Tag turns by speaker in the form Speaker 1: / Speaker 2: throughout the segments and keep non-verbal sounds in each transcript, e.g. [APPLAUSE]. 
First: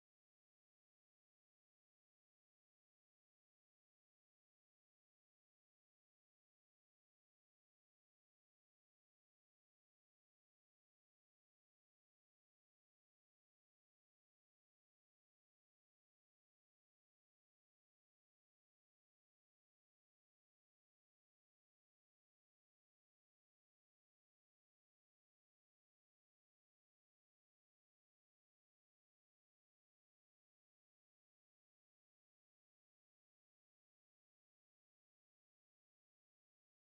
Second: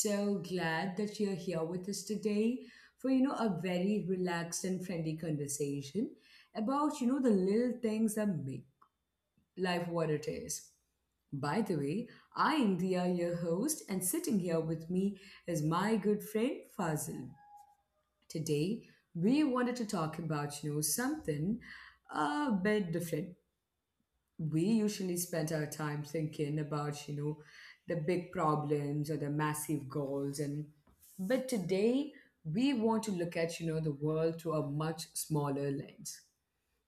Speaker 1: so glad that you're here with us today for a very relaxed and friendly conversation about the little things that make life what it is. By the way, I am Dia, your host, and sitting here with me is my good friend Fazil. Today, we wanted to talk about something a bit different. We usually spend our time thinking about the big problems or the massive goals, and but today we want to look at the world through a much smaller lens.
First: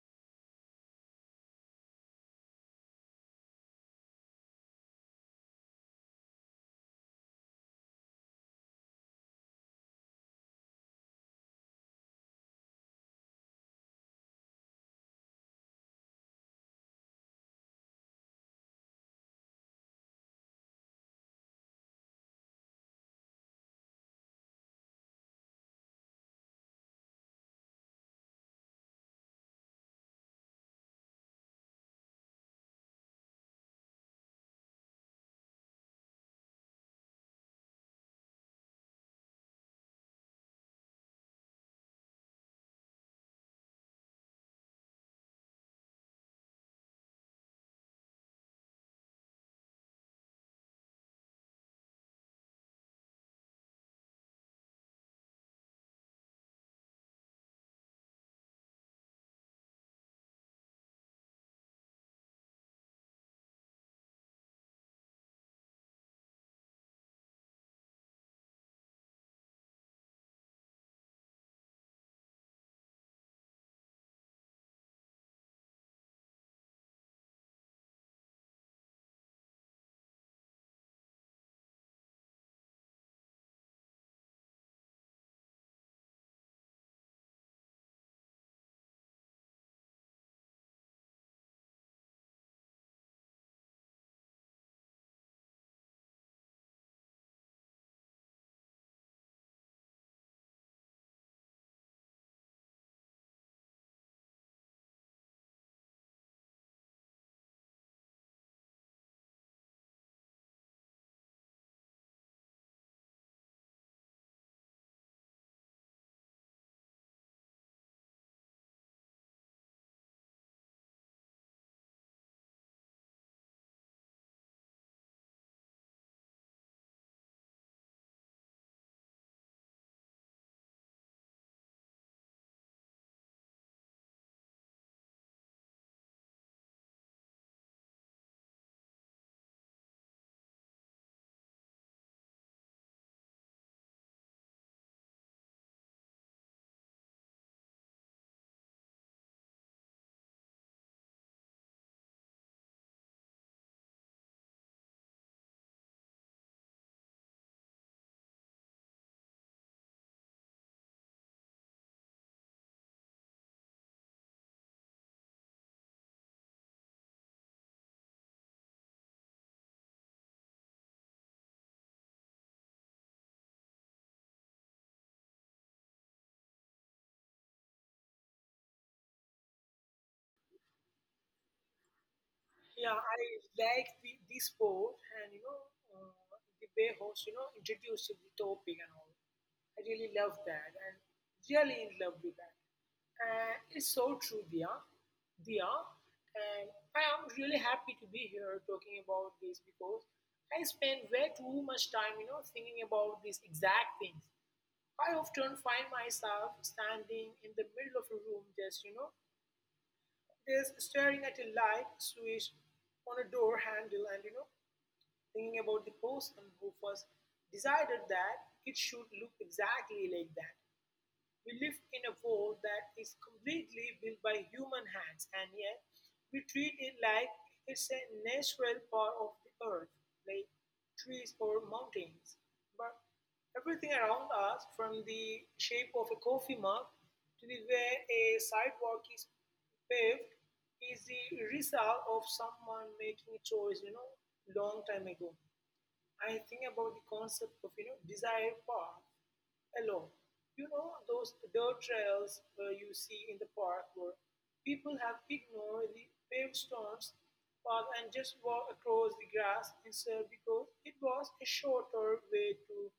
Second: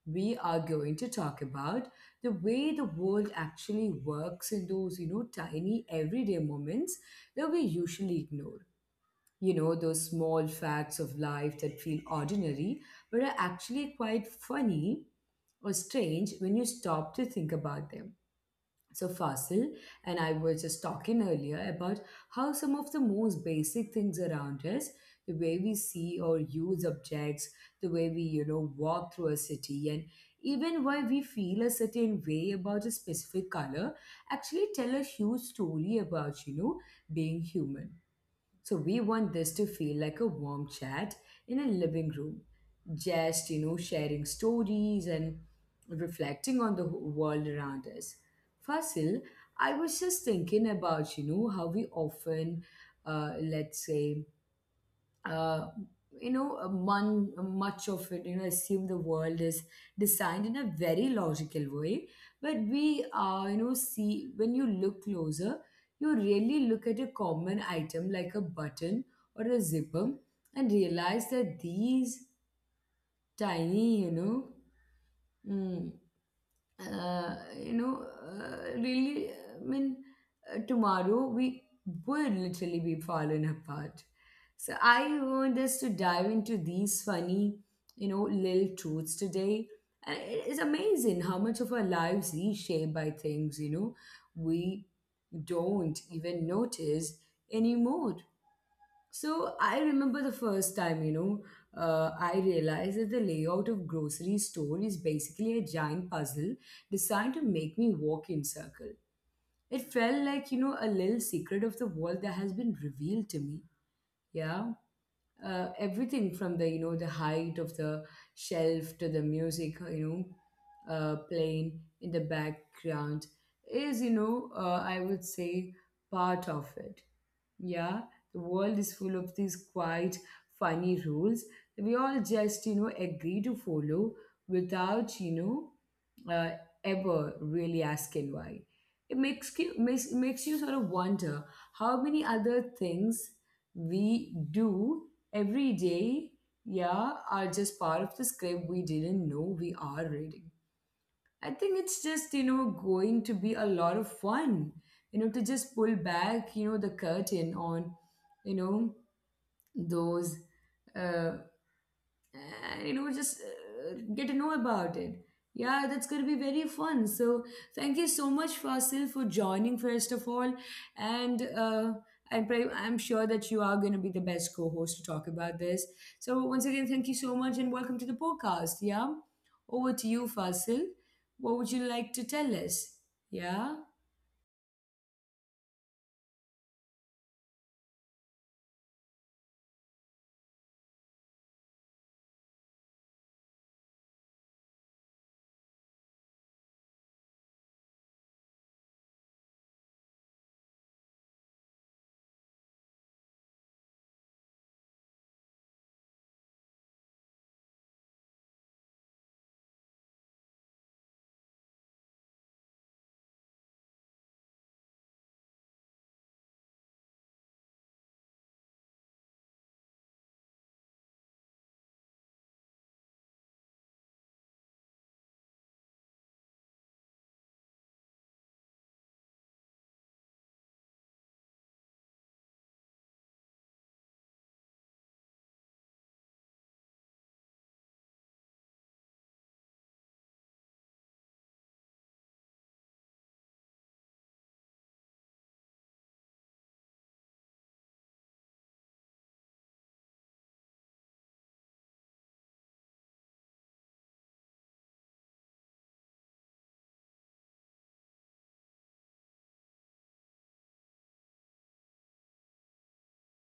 Speaker 1: We are going to talk about the way the world actually works in those tiny everyday moments that we usually ignore, those small facts of life that feel ordinary but are actually quite funny or strange when you stop to think about them. So, Fasil and I were just talking earlier about how some of the most basic things around us, the way we see or use objects, the way we, walk through a city, and even why we feel a certain way about a specific color, actually tell a huge story about, being human. So we want this to feel like a warm chat in a living room, just, sharing stories and reflecting on the world around us. Fasil, I was just thinking about, how we often, let's say, uh, much of it, assume the world is designed in a very logical way. But we, see when you look closer, you really look at a common item like a button or a zipper and realize that these tiny, you know, mm, you know, really, I mean, tomorrow we would literally be falling apart. So I want us to dive into these funny, little truths today. And it is amazing how much of our lives is shaped by things, we don't even notice anymore. So I remember the first time, I realized that the layout of grocery store is basically a giant puzzle designed to make me walk in circle. It felt like, a little secret of the world that has been revealed to me. Yeah. Everything from the height of the shelf to the music, playing in the background is, I would say part of it. Yeah, the world is full of these quite funny rules that we all just, agree to follow without, uh, ever really asking why. It makes you sort of wonder how many other things we do every day, yeah, are just part of the script we didn't know we are reading. I think it's just, going to be a lot of fun, to just pull back, the curtain on, you know, those uh, and you know just get to know about it. Yeah, that's going to be very fun. So thank you so much, Fasil, for joining first of all, and I pray, I'm sure that you are going to be the best co-host to talk about this. So once again, thank you so much and welcome to the podcast. Yeah, over to you, Fasil. What would you like to tell us?
Speaker 2: Yeah, I
Speaker 1: Yeah.
Speaker 2: like the sport and uh, the way host introduced the topic and all. I really love that and really in love with that. And it's so true, Dia. Dia, and I am really happy to be here talking about this because I spend way too much time, you know, thinking about these exact things. I often find myself standing in the middle of a room, just you know, is staring at a light switch on a door handle and thinking about the person who first decided that it should look exactly like that. We live in a world that is completely built by human hands, and yet we treat it like it's a natural part of the earth, like trees or mountains. But everything around us, from the shape of a coffee mug to the way a sidewalk is paved, is the result of someone making a choice, you know, long time ago. I think about the concept of, you know, desired path along. You know those dirt trails you see in the park where people have ignored the paved stones path and just walk across the grass instead because it was a shorter way to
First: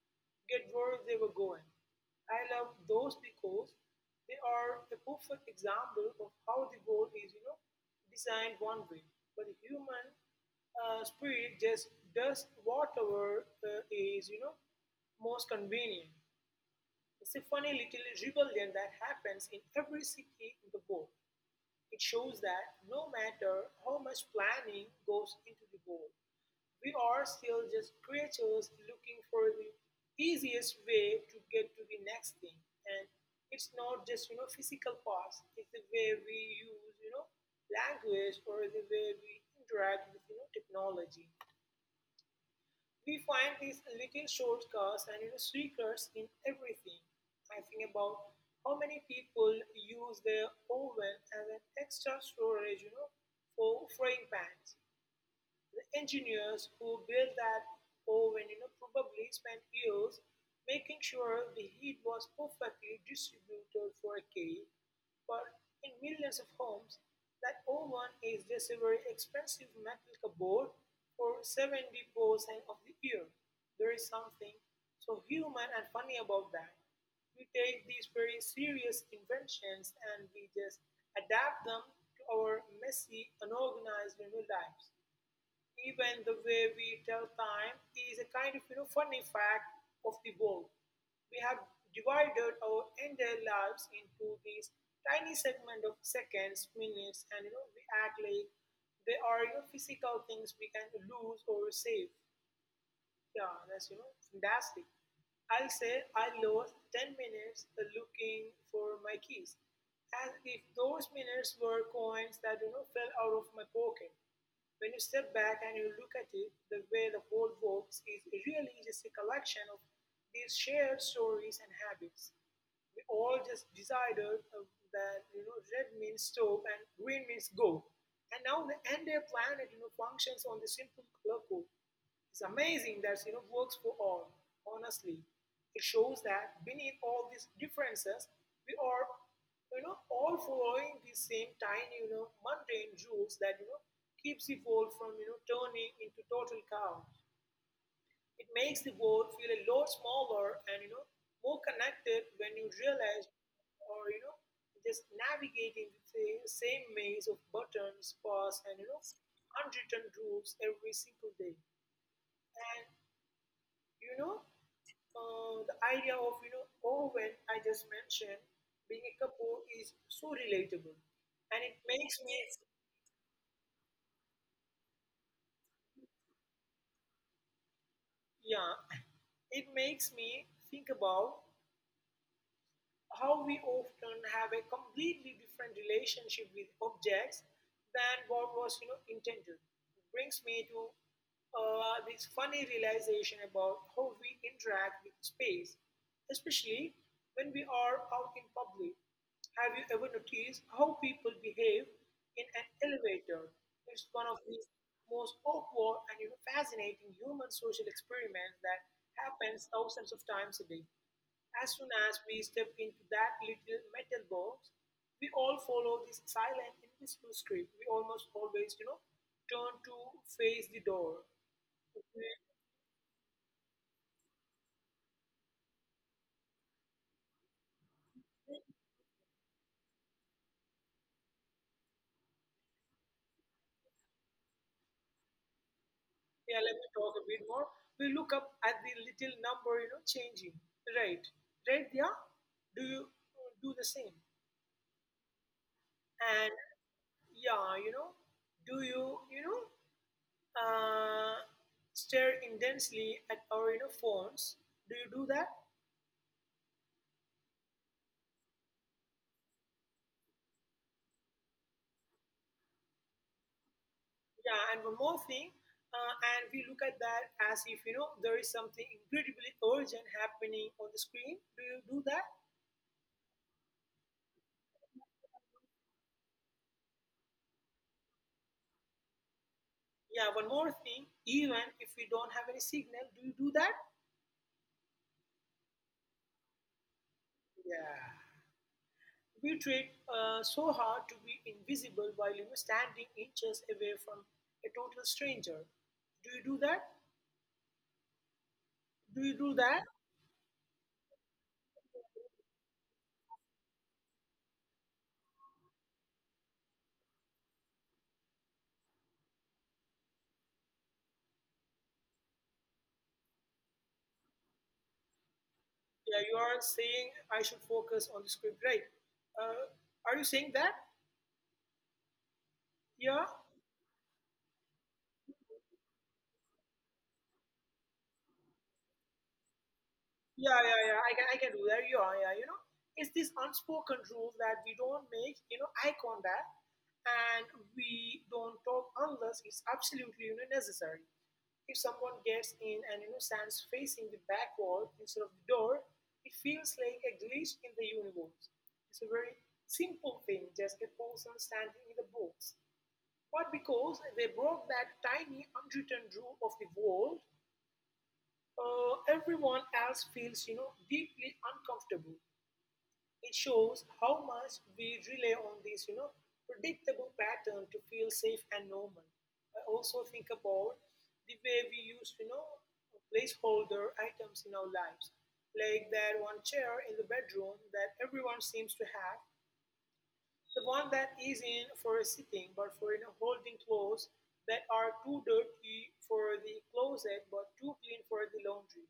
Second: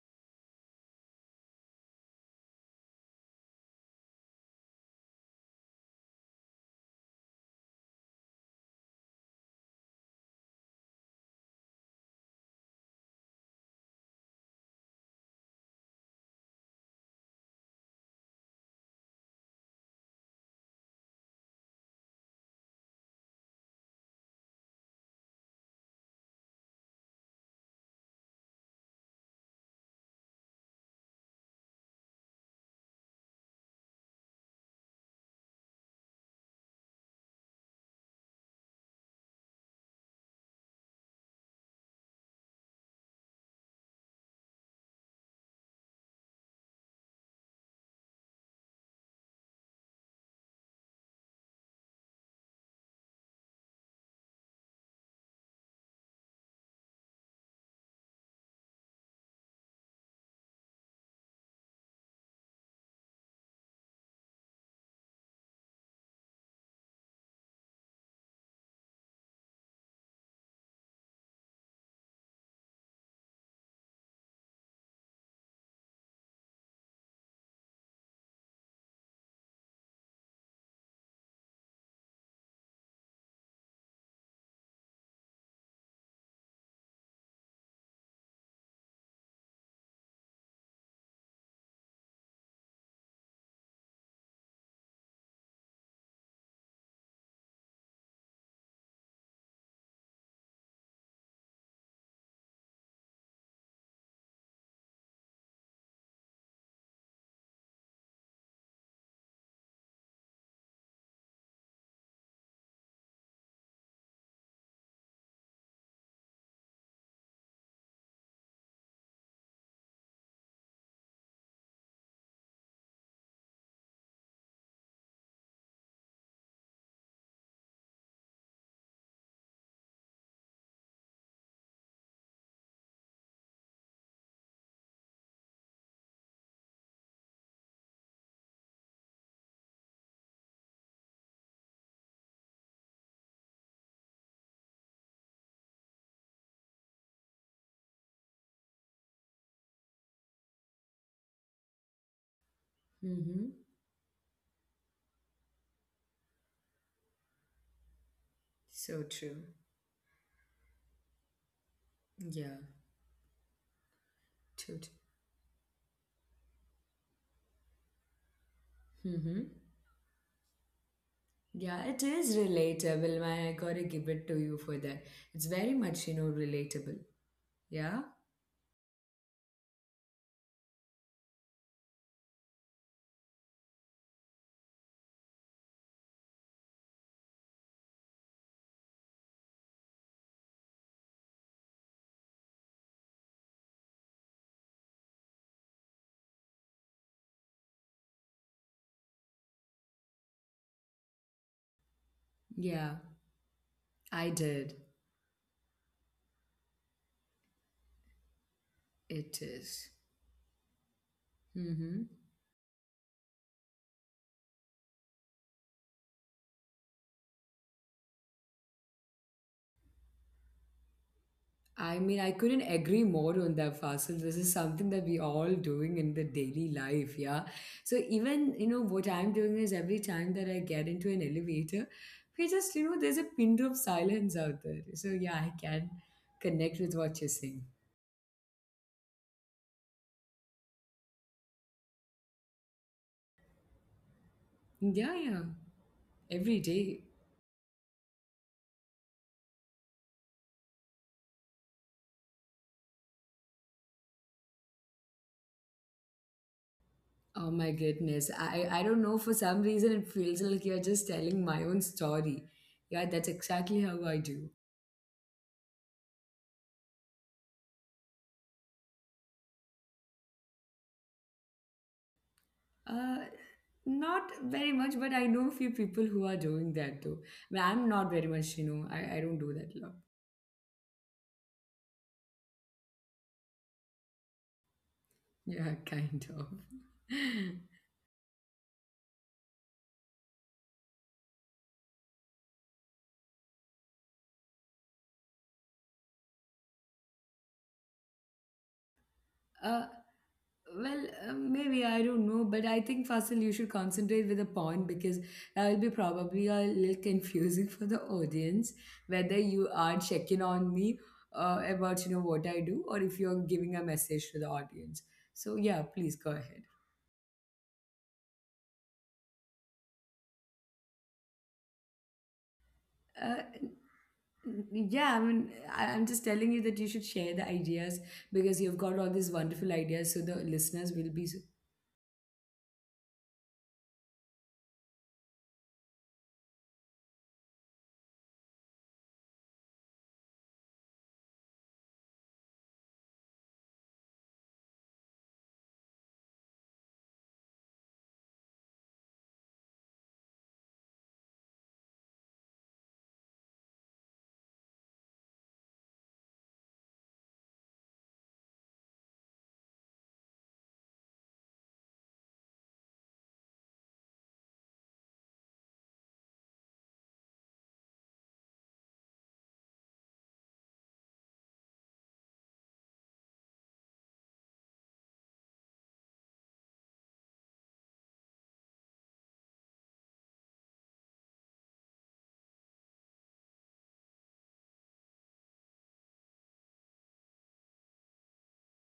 Speaker 2: get where they were going. I love those because they are a perfect example of how the world is, you know, designed one way, but the human spirit just does whatever is, you know, most convenient. It's a funny little rebellion that happens in every city in the book. It shows that no matter how much planning goes into the goal, we are still just creatures looking for the easiest way to get to the next thing. And it's not just physical parts; it's the way we use language or the way we interact with technology. We find these little shortcuts and secrets in everything. I think about how many people use their oven as an extra storage, you know, for frying pans. The engineers who built that oven probably spent years making sure the heat was perfectly distributed for a cake, but in millions of homes, that oven is just a very expensive metal cupboard for 70% of the year. There is something so human and funny about that. We take these very serious inventions and we just adapt them to our messy, unorganized lives. Even the way we tell time is a kind of funny fact of the world. We have divided our entire lives into these tiny segment of seconds, minutes, and we act like they are physical things we can lose or save. Yeah, that's fantastic. I'll say I lost 10 minutes looking for my keys, as if those minutes were coins that fell out of my pocket, when you step back and you look at it, the way the whole works is really just a collection of these shared stories and habits. We all just decided that red means stop and green means go, and now the entire planet functions on the simple clock code. It's amazing that works for all. Honestly, it shows that beneath all these differences, we are all following the same tiny mundane rules that keeps the world from turning into total chaos. It makes the world feel a lot smaller and more connected when you realize
Speaker 1: Mm-hmm.
Speaker 2: or just navigating the same maze of buttons, paths, and
Speaker 1: So true.
Speaker 2: unwritten rules every single day.
Speaker 1: Yeah.
Speaker 2: you know,
Speaker 1: True.
Speaker 2: uh, the idea of, you know, Owen I just mentioned, being a
Speaker 1: Mm-hmm.
Speaker 2: Kapoor is so relatable. And it
Speaker 1: Yeah, it
Speaker 2: makes
Speaker 1: is
Speaker 2: me,
Speaker 1: relatable, man. I gotta give it to you for that. It's very much, relatable. Yeah?
Speaker 2: yeah, it makes me think about how we often have a completely different relationship with objects than what was intended. It brings me to this funny realization about how we interact with space, especially when we are out in public. Have you ever noticed how people behave in an
Speaker 1: Yeah,
Speaker 2: elevator? It's
Speaker 1: I
Speaker 2: one of the
Speaker 1: did.
Speaker 2: most awkward and, you know, fascinating human social experiments that
Speaker 1: It
Speaker 2: happens
Speaker 1: is.
Speaker 2: thousands of times a day. As soon
Speaker 1: Mm-hmm.
Speaker 2: as we step into that little metal box, we all follow this silent, invisible script. We almost always, you know, turn to face the door.
Speaker 1: I mean, I
Speaker 2: We,
Speaker 1: couldn't agree more on that, Fasil. This is something that we all doing in the daily life, yeah? So even, what I'm doing is every time that I get into an elevator, we just, there's a pin drop silence out there. So yeah, I can
Speaker 2: yeah,
Speaker 1: connect
Speaker 2: let
Speaker 1: with
Speaker 2: me
Speaker 1: what
Speaker 2: talk
Speaker 1: you're
Speaker 2: a bit
Speaker 1: saying.
Speaker 2: more. We look up at the little number, you know, changing. Right, right. Yeah, do you do the same?
Speaker 1: Yeah, yeah. Every
Speaker 2: And
Speaker 1: day.
Speaker 2: yeah, do you, uh, stare intensely at our, you know, phones? Do you do that?
Speaker 1: Oh my goodness. I don't know. For some reason, it feels like you're just telling my own story. Yeah, that's exactly how I do.
Speaker 2: Yeah, and one more thing, and we look at that as if there is something incredibly urgent happening on the screen. Do you do that?
Speaker 1: Uh, Not very much, but I know a few people who are doing that though. But I'm not very much, I don't do that a lot.
Speaker 2: Yeah, one more thing, even if we don't have any signal, do you do that?
Speaker 1: Yeah, [LAUGHS] kind of.
Speaker 2: Yeah. We tried so hard to be invisible while standing inches away from a total stranger. Do you do that? Do you do
Speaker 1: Uh,
Speaker 2: that?
Speaker 1: Well, maybe I don't know, but I think Fasil, you should concentrate with the point because that will be probably a little confusing [LAUGHS] for the audience whether you are checking on me about what I do or if you're giving a message to the audience. So yeah, please go
Speaker 2: Yeah, you
Speaker 1: ahead.
Speaker 2: are saying I should focus on the script, right? Uh, are you saying that? Yeah.
Speaker 1: Uh, n- yeah, I mean, I'm just telling you that you should share the ideas because you've got all these wonderful ideas, so the
Speaker 2: Yeah,
Speaker 1: listeners
Speaker 2: yeah,
Speaker 1: will
Speaker 2: yeah.
Speaker 1: be.
Speaker 2: I can, I can do that. Yeah, yeah. You know, it's this unspoken rule that we don't make, you know, eye contact, and we don't talk unless it's absolutely, you know, necessary. If someone gets in and stands facing the back wall instead of the door, it feels like a glitch in the universe. It's a very simple thing, just a person standing in the box. But because they broke that tiny unwritten rule of the world, everyone else feels deeply uncomfortable. It shows how much we rely on this predictable pattern to feel safe and normal. I also think about the way we use placeholder items in our lives, like that one chair in the bedroom that everyone seems to have, the one that is in for a sitting but for in a holding clothes that are too dirty for the closet but too clean for the laundry.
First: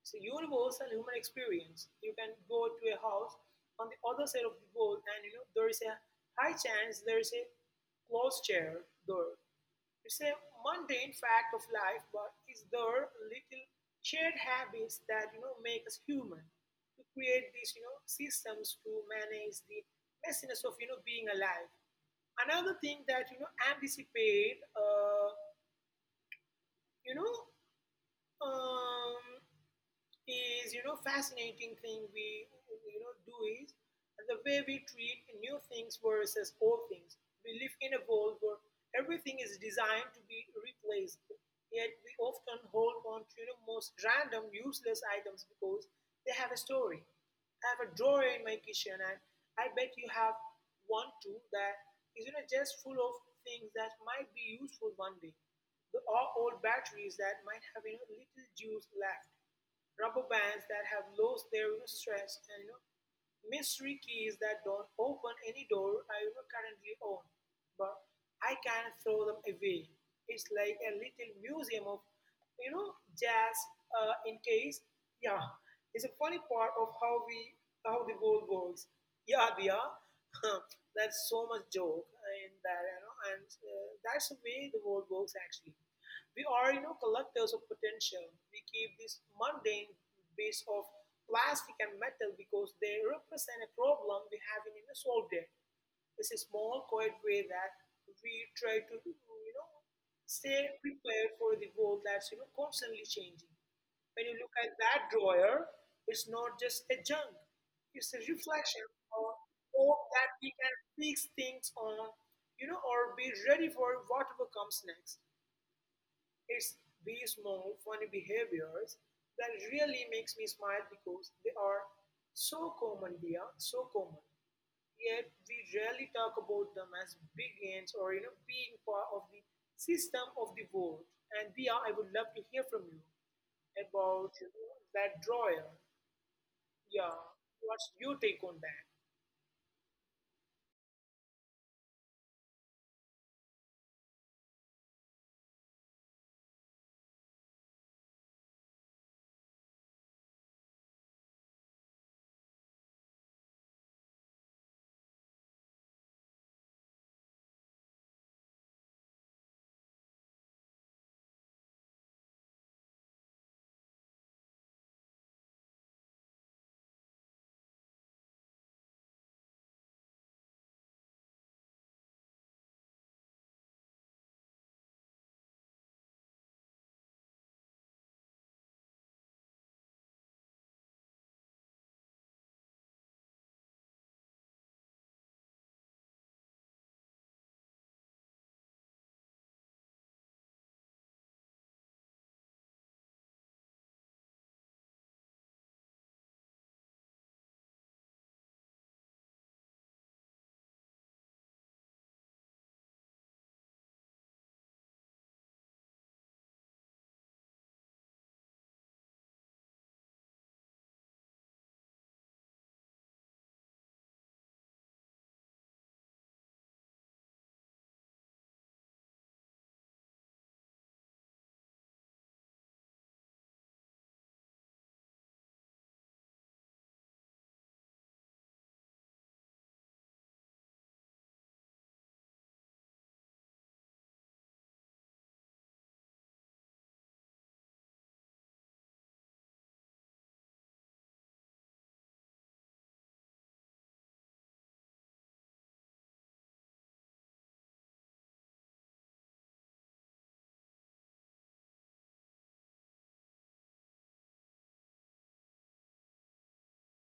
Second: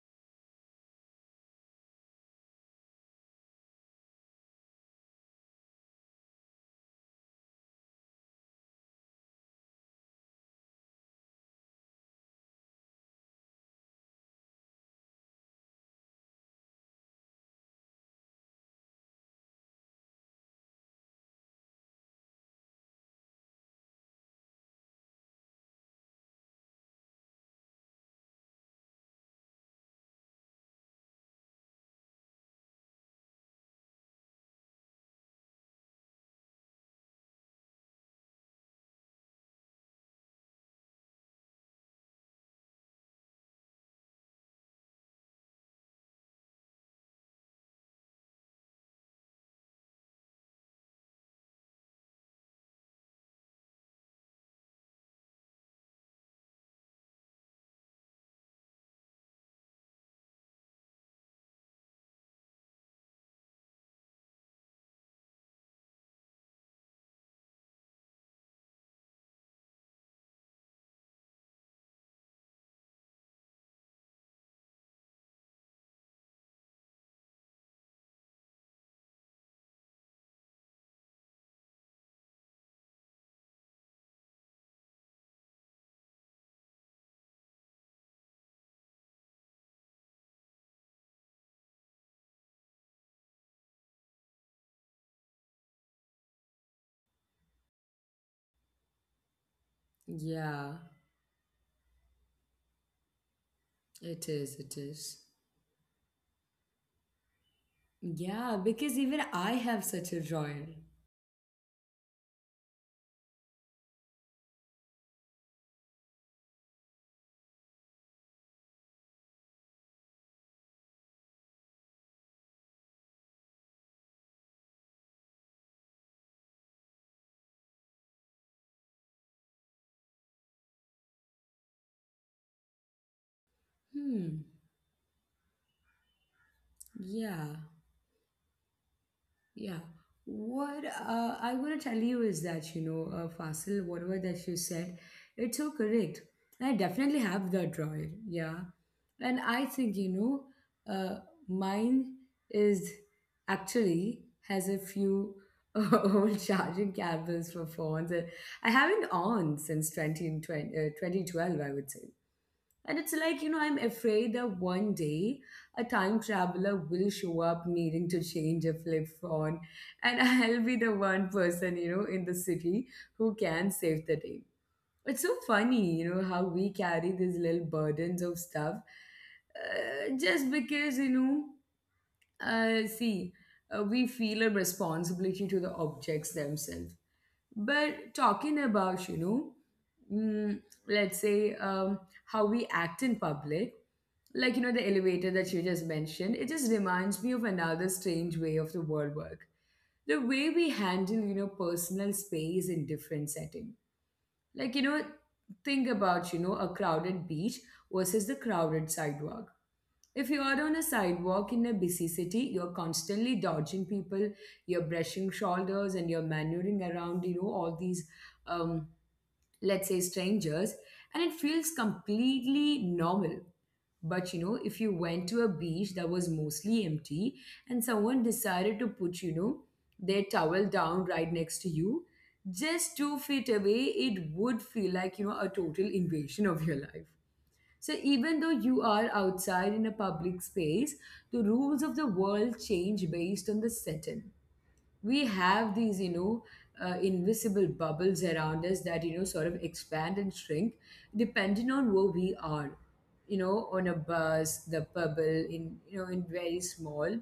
Speaker 2: It's a universal human experience. You can go to a house on the other side of the world and there is a high chance there is a closed chair door. It's a mundane fact of life, but it's their little shared habits that make us human. To create these systems to manage the messiness of being alive. Another thing that anticipate, you know, um, is fascinating thing we do is the way we treat new things versus old things. We live in a world where everything is designed to be replaced, yet we often hold on to most random useless items because they have a story. I have a drawer in my kitchen, and I bet you have one too that is just full of things that might be useful one day. The or old batteries that might have little juice left, rubber bands that have lost their, you know, stretch, and, you know, mystery keys that don't open any door I, you know, currently own, but I can't throw them away. It's like a little museum of, you know, jazz. In case, yeah, it's a funny part of how we how the world works. Yeah, yeah, [LAUGHS] that's so much joke in that, you know, and that's the way the world works actually. We are, you know, collectors of potential. We keep these mundane base of plastic and metal because they represent a problem we haven't, you know, solved yet. It's a small, quiet way that we try to, you know, stay
Speaker 1: Yeah,
Speaker 2: prepared for the world that's, you know, constantly changing. When
Speaker 1: it
Speaker 2: you look
Speaker 1: is.
Speaker 2: at
Speaker 1: It
Speaker 2: that
Speaker 1: is.
Speaker 2: drawer, it's not just a junk. It's a
Speaker 1: Yeah,
Speaker 2: reflection
Speaker 1: because even
Speaker 2: of
Speaker 1: I have
Speaker 2: hope
Speaker 1: such a
Speaker 2: that we can
Speaker 1: drawing.
Speaker 2: fix things on, you know, or be ready for whatever comes next. It's these small funny behaviors that really makes me smile because they are so common, dear, so common. Yet we rarely talk about them as big ends or being part of the system of the world. And Dia, I would love to hear from you about,
Speaker 1: Hmm.
Speaker 2: you know, that drawer. Yeah,
Speaker 1: Yeah.
Speaker 2: what's your take on that?
Speaker 1: Yeah. What I want to tell you is that, Fasil, whatever that you said, it's so correct. And I definitely have that droid. Yeah. And I think, mine is actually has a few [LAUGHS] old charging cables for phones, that I haven't on since 20, twenty, 2012, I would say. And it's like, I'm afraid that one day a time traveler will show up needing to change a flip phone, and [LAUGHS] I'll be the one person, in the city who can save the day. It's so funny, how we carry these little burdens of stuff just because, know, uh, see, we feel a responsibility to the objects themselves. But talking about, mm, let's say how we act in public, like, the elevator that you just mentioned, it just reminds me of another strange way of the world work. The way we handle, personal space in different setting. Like, think about, a crowded beach versus the crowded sidewalk. If you are on a sidewalk in a busy city, you're constantly dodging people, you're brushing shoulders, and you're maneuvering around, all these, um, let's say, strangers, and it feels completely normal. But if you went to a beach that was mostly empty and someone decided to put, their towel down right next to you, just 2 feet away, it would feel like, a total invasion of your life. So even though you are outside in a public space, the rules of the world change based on the setting. We have these, invisible bubbles around us that, sort of expand and shrink depending on where we are. On a bus, the bubble in, in very small.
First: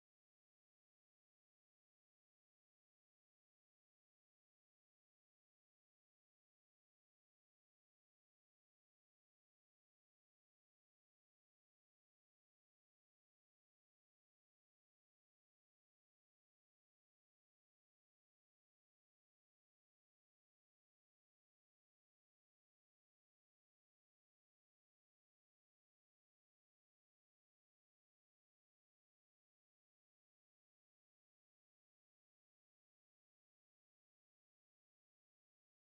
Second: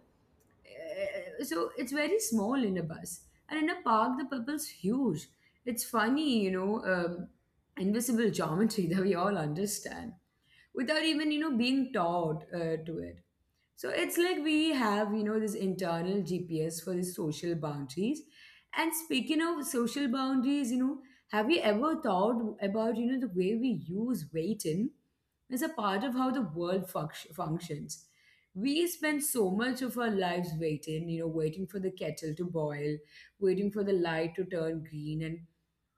Speaker 1: So it's very small in a bus. And in a park, the bubble's huge. It's funny, invisible geometry [LAUGHS] that we all understand without even being taught to it. So it's like we have this internal GPS for the social boundaries. And speaking of social boundaries, have you ever thought about the way we use waiting as a part of how the world functions? We spend so much of our lives waiting, waiting for the kettle to boil, waiting for the light to turn green, and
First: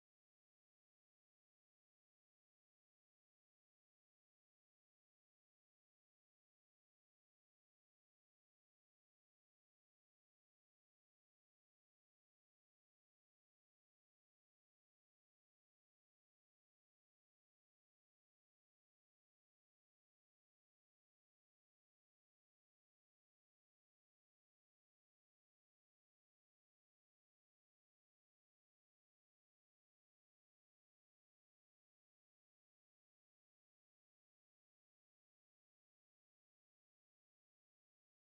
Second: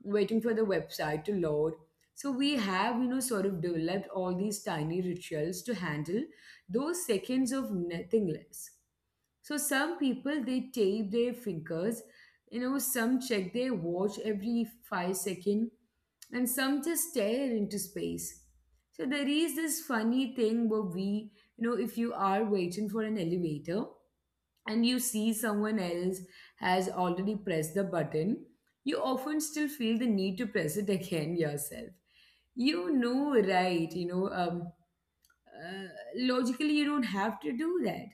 Speaker 1: waiting for the website to load. So we have, sort of developed all these tiny rituals to handle those seconds of nothingness. So some people they tape their fingers, some check their watch every 5 second, and some just stare into space. So there is this funny thing where we, if you are waiting for an elevator, and you see someone else has already pressed the button, you often still feel the need to press it again yourself. Right? Uh, Logically, you don't have to do that.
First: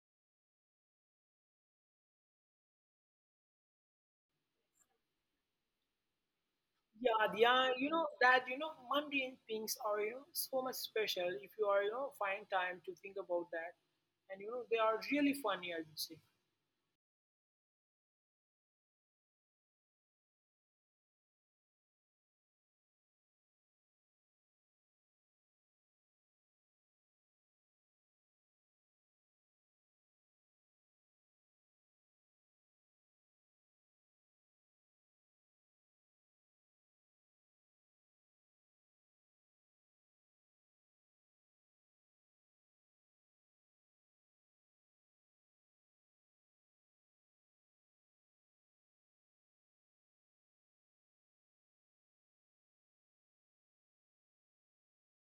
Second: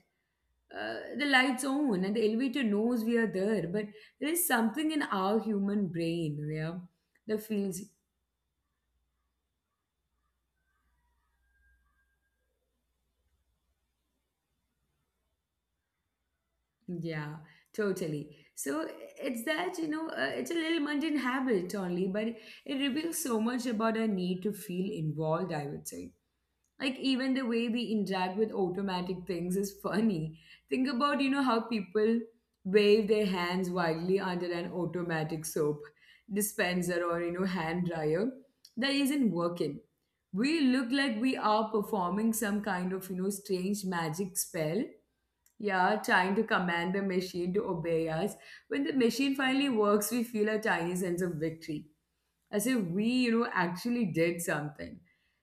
Speaker 1: The lights on and the elevator knows we are there, but there is something in our human brain, yeah,
Speaker 2: Yeah,
Speaker 1: that
Speaker 2: yeah,
Speaker 1: feels,
Speaker 2: you know that mundane things are so much special if you are find time to think about that, and they are really funny. I would say,
Speaker 1: yeah, totally. So it's that it's a little mundane habit only, but it reveals so much about our need to feel involved, I would say. Like even the way we interact with automatic things is funny. Think about, how people wave their hands wildly under an automatic soap dispenser or, hand dryer that isn't working. We look like we are performing some kind of, strange magic spell. Yeah, trying to command the machine to obey us. When the machine finally works, we feel a tiny sense of victory as if we, actually did something.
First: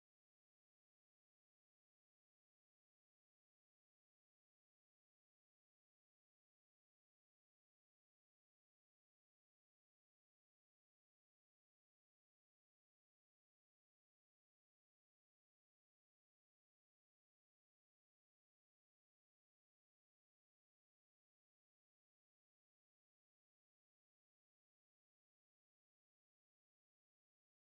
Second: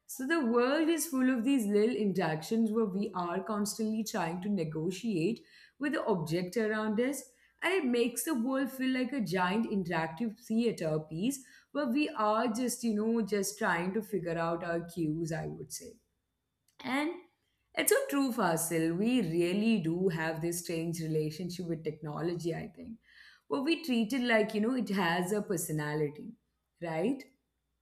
Speaker 1: So the world is full of these little interactions where we are constantly trying to negotiate with the object around us, and it makes the world feel like a giant interactive theater piece where we are just, just trying to figure out our cues, I would say. And it's so true, Fasil. We really do have this strange relationship with technology, I think. Where we treat it like, it has a personality, right?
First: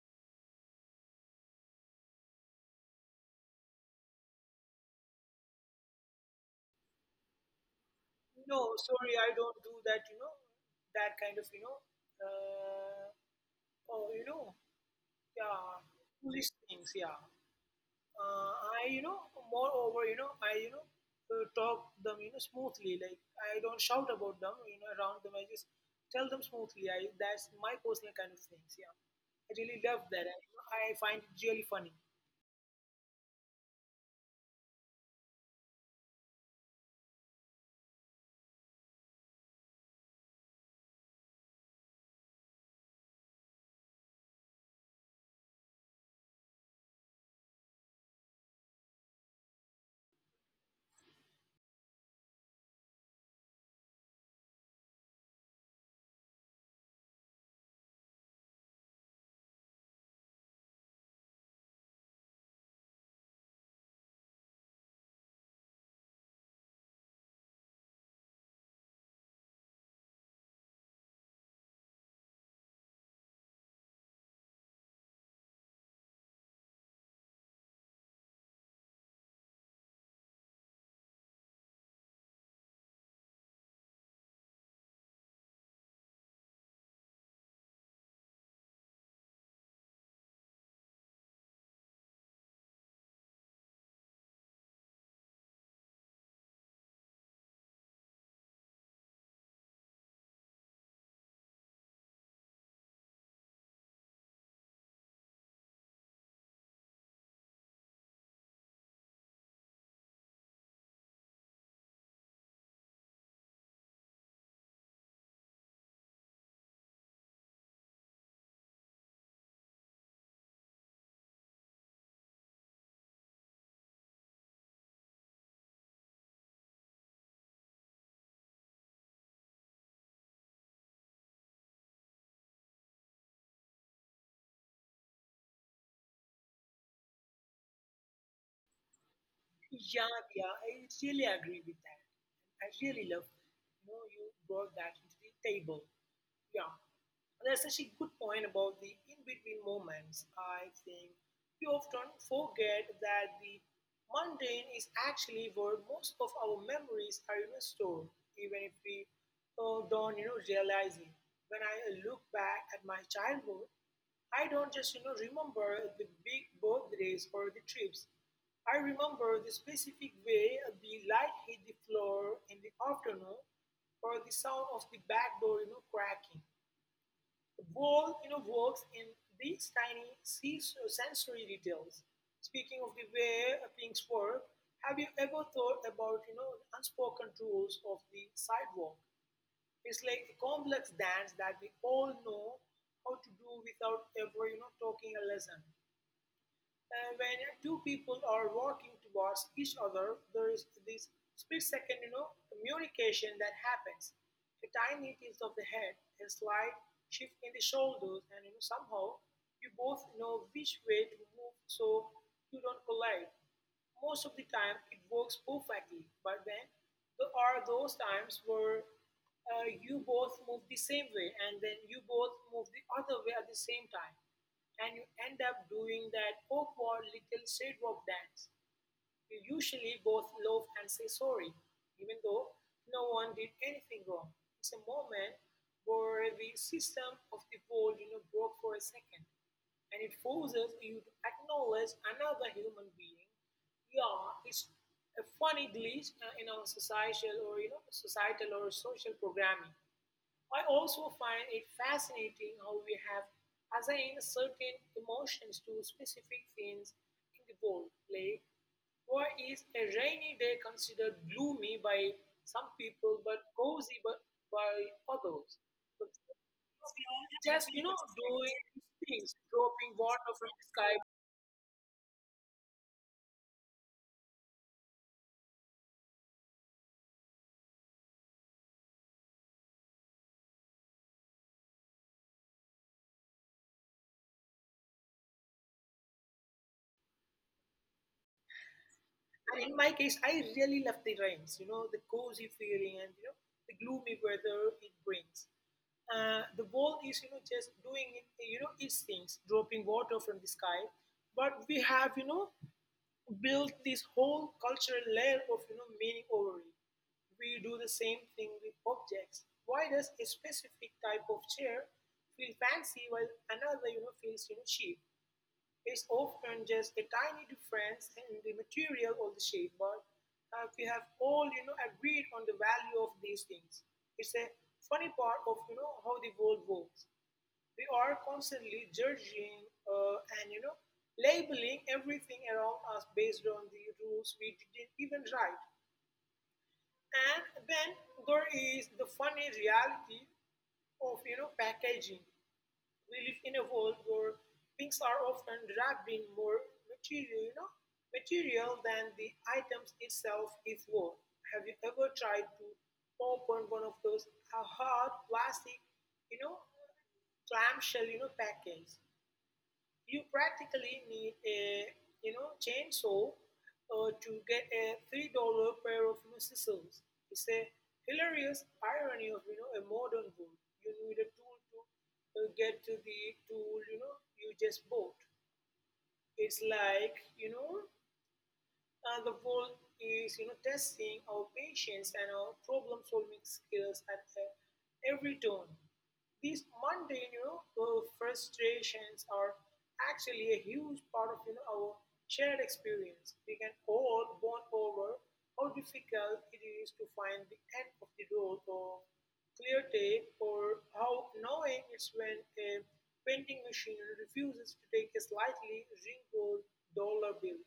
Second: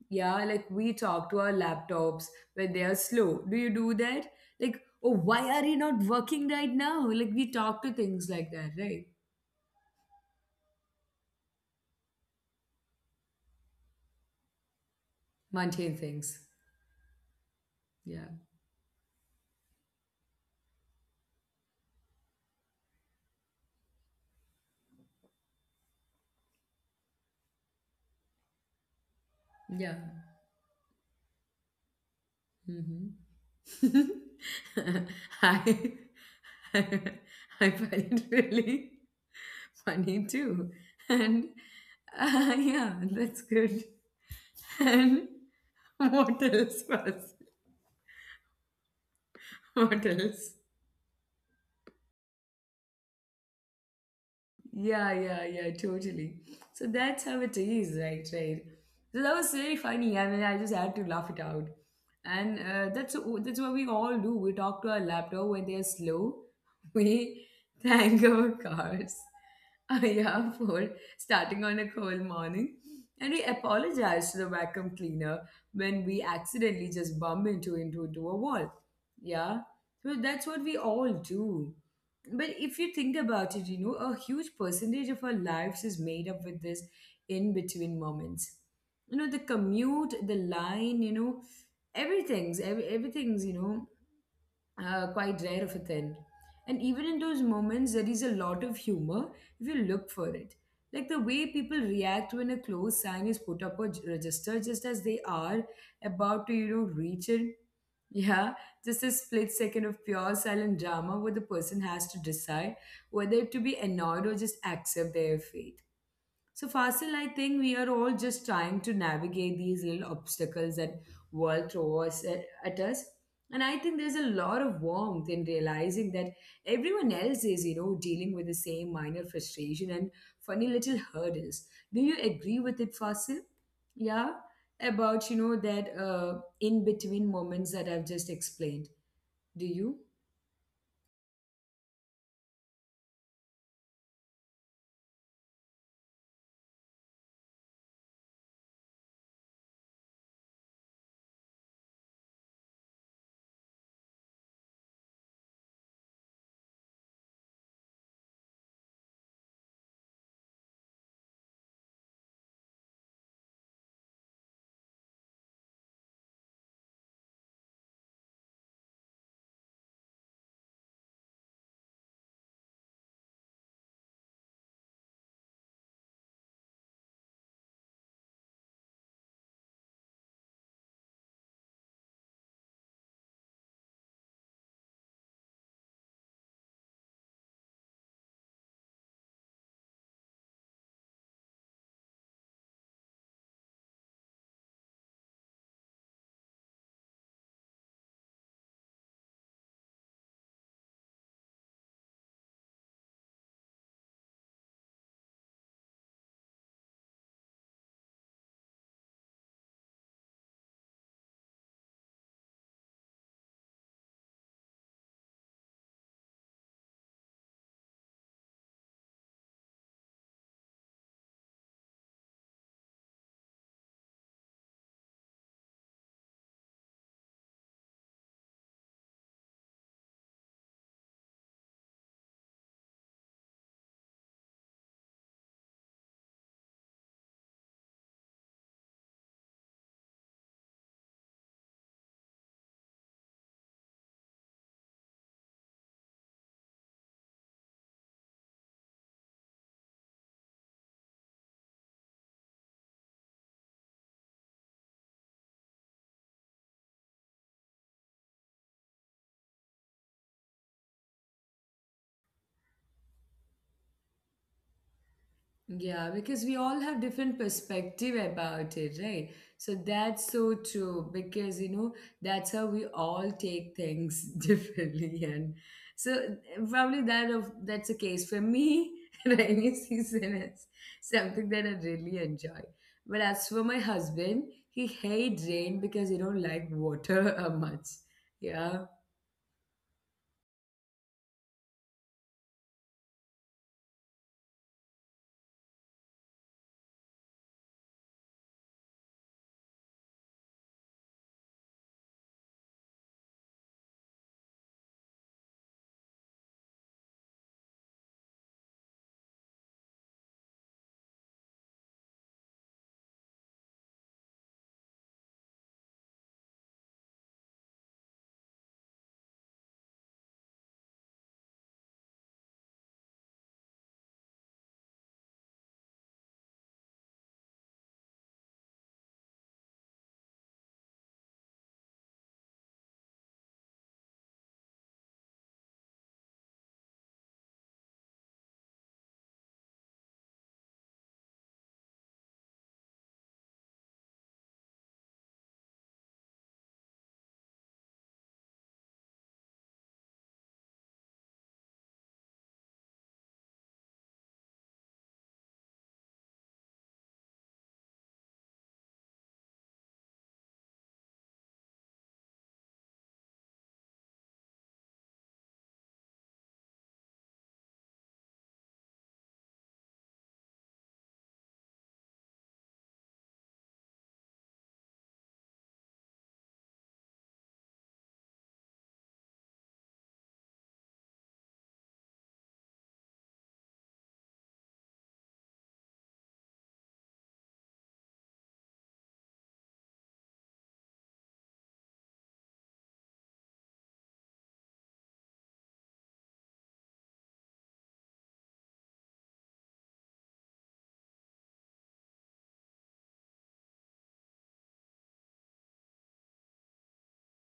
Speaker 1: Yeah, like we talk to our laptops when they are slow. Do you do that? Like, oh, why are you not working right now? Like, we talk to things like that,
Speaker 2: no,
Speaker 1: right?
Speaker 2: sorry, I don't do that. You know that kind of uh, oh, you know, yeah,
Speaker 1: Mundane
Speaker 2: foolish
Speaker 1: things.
Speaker 2: things. Yeah,
Speaker 1: Yeah.
Speaker 2: uh, moreover, talk them, you know, smoothly. Like I don't shout about them, you know, around them. I just tell them smoothly. I that's my personal kind of things. Yeah, I really love
Speaker 1: Yeah.
Speaker 2: that. I find it really funny.
Speaker 1: Hmm. [LAUGHS] I, [LAUGHS] I find it really funny too. And [LAUGHS] yeah, that's good. [LAUGHS] And what else was? What else? Yeah, yeah, yeah, totally. So that's how it is, right? Right. So that was very funny. I mean, I just had to laugh it out, and that's what we all do. We talk to our laptop when they're slow. [LAUGHS] We thank our cars, [LAUGHS] yeah, for starting on a cold morning, and we apologize to the vacuum cleaner when we accidentally just bump into a wall. Yeah. So that's what we all do. But if you think about it, you know, a huge percentage of our lives is made up with this in between moments. You know, the commute, the line, you know, everything's quite rare of a thing. And even in those moments, there is a lot of humor if you look for it. Like the way people react when a close sign is put up or registered, just as they are about to, you know, reach it, yeah, just a split second of pure silent drama where the person has to decide whether to be annoyed or just accept their fate. So, Fasil, I think we are all just trying to navigate these little obstacles that world throws at us. And I think there's a lot of warmth in realizing that everyone else is, you know, dealing with the same minor frustration and funny little hurdles. Do you agree with it, Fasil? Yeah, about, you know, that in between moments that I've just explained. Do
Speaker 2: Yeah,
Speaker 1: you?
Speaker 2: yeah, I really agree with that. I really love, you know, you brought that into the table. Yeah, that's such a good point about the in between moments. I think we often forget that the mundane is actually where most of our memories are stored, even if we don't realize it. When I look back at my childhood, I don't just remember the big birthdays or the trips. I remember the specific way the light hit the floor in the afternoon or the sound of the back door cracking. The ball works in these tiny sensory details. Speaking of the way things work, have you ever thought about unspoken rules of the sidewalk? It's like a complex dance that we all know how to do without ever talking a lesson. And when two people are walking towards each other, there is this split second, communication that happens. A tiny tilt of the head, a slight shift in the shoulders, and somehow you both know which way to move so you don't collide. Most of the time it works perfectly, but then there are those times where you both move the same way and then you both move the other way at the same time. And you end up doing that awkward little sidewalk dance you usually both love and say sorry, even though no one did anything wrong. It's a moment where the system of the world broke for a second, and it forces you to acknowledge another human being. Yeah, it's a funny glitch in our societal or social programming. I also find it fascinating how we have assigned certain emotions to specific things in the world. Like, why is a rainy day considered gloomy by some people but cozy by others? But
Speaker 1: Yeah, because we all have different
Speaker 2: just
Speaker 1: perspective
Speaker 2: doing
Speaker 1: about it,
Speaker 2: things,
Speaker 1: right? So
Speaker 2: dropping water
Speaker 1: that's
Speaker 2: from the
Speaker 1: so
Speaker 2: sky.
Speaker 1: true because you know that's how we all take things [LAUGHS] differently, and so probably that of that's the case for me. [LAUGHS] Rainy season is something that I really enjoy, but as for my husband, he hates rain because he don't like water [LAUGHS] much. Yeah.
Speaker 2: And in my case, I really love the rains, you know, the cozy feeling and, you know, the gloomy weather it brings. The wall is, you know, just doing, it, you know, its things, dropping water from the sky. But we have, you know, built this whole cultural layer of, you know, meaning over it. We do the same thing with objects. Why does a specific type of chair feel fancy while another, you know, feels, you know, cheap? It's often just a tiny difference in the material or the shape, but we have all agreed on the value of these things. It's a funny part of how the world works. We are constantly judging and labeling everything around us based on the rules we didn't even write. And then there is the funny reality of packaging. We live in a world where things are often wrapped in more material, than the items itself is worth. Have you ever tried to open one of those hard plastic, you know, clamshell, you know, packets? You practically need a chainsaw to get a $3 pair of scissors. It's a hilarious irony of a modern world. You need a tool to get to the tool you just bought. It's like the world is testing our patience and our problem solving skills at every turn. These mundane frustrations are actually a huge part of our shared experience. We can all bond over how difficult it is to find the end of the road or clear tape, or how annoying it's when a vending machine refuses to take a slightly wrinkled dollar bill.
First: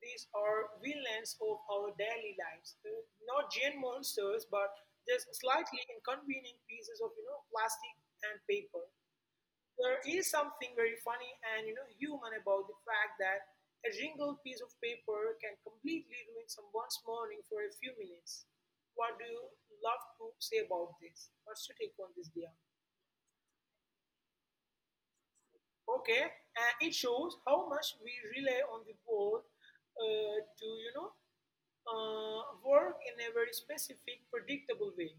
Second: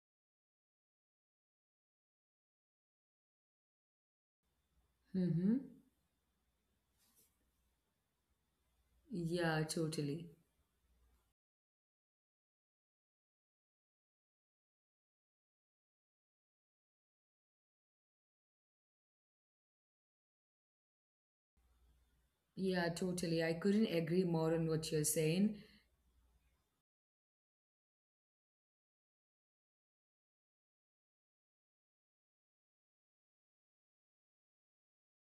Speaker 2: These are villains of our daily lives, not giant monsters, but just
Speaker 1: Mm-hmm.
Speaker 2: slightly inconvenient pieces of plastic and paper.
Speaker 1: Yeah,
Speaker 2: There is
Speaker 1: totally.
Speaker 2: something very funny and human about the fact that a wrinkled piece of paper can completely ruin someone's morning for a few minutes. What do you love to say about this? What's your take on this, Dia?
Speaker 1: Yeah, totally. I couldn't agree more on what you're saying.
Speaker 2: Okay, and it shows how much we rely on the board to, you know, work in a very specific, predictable way,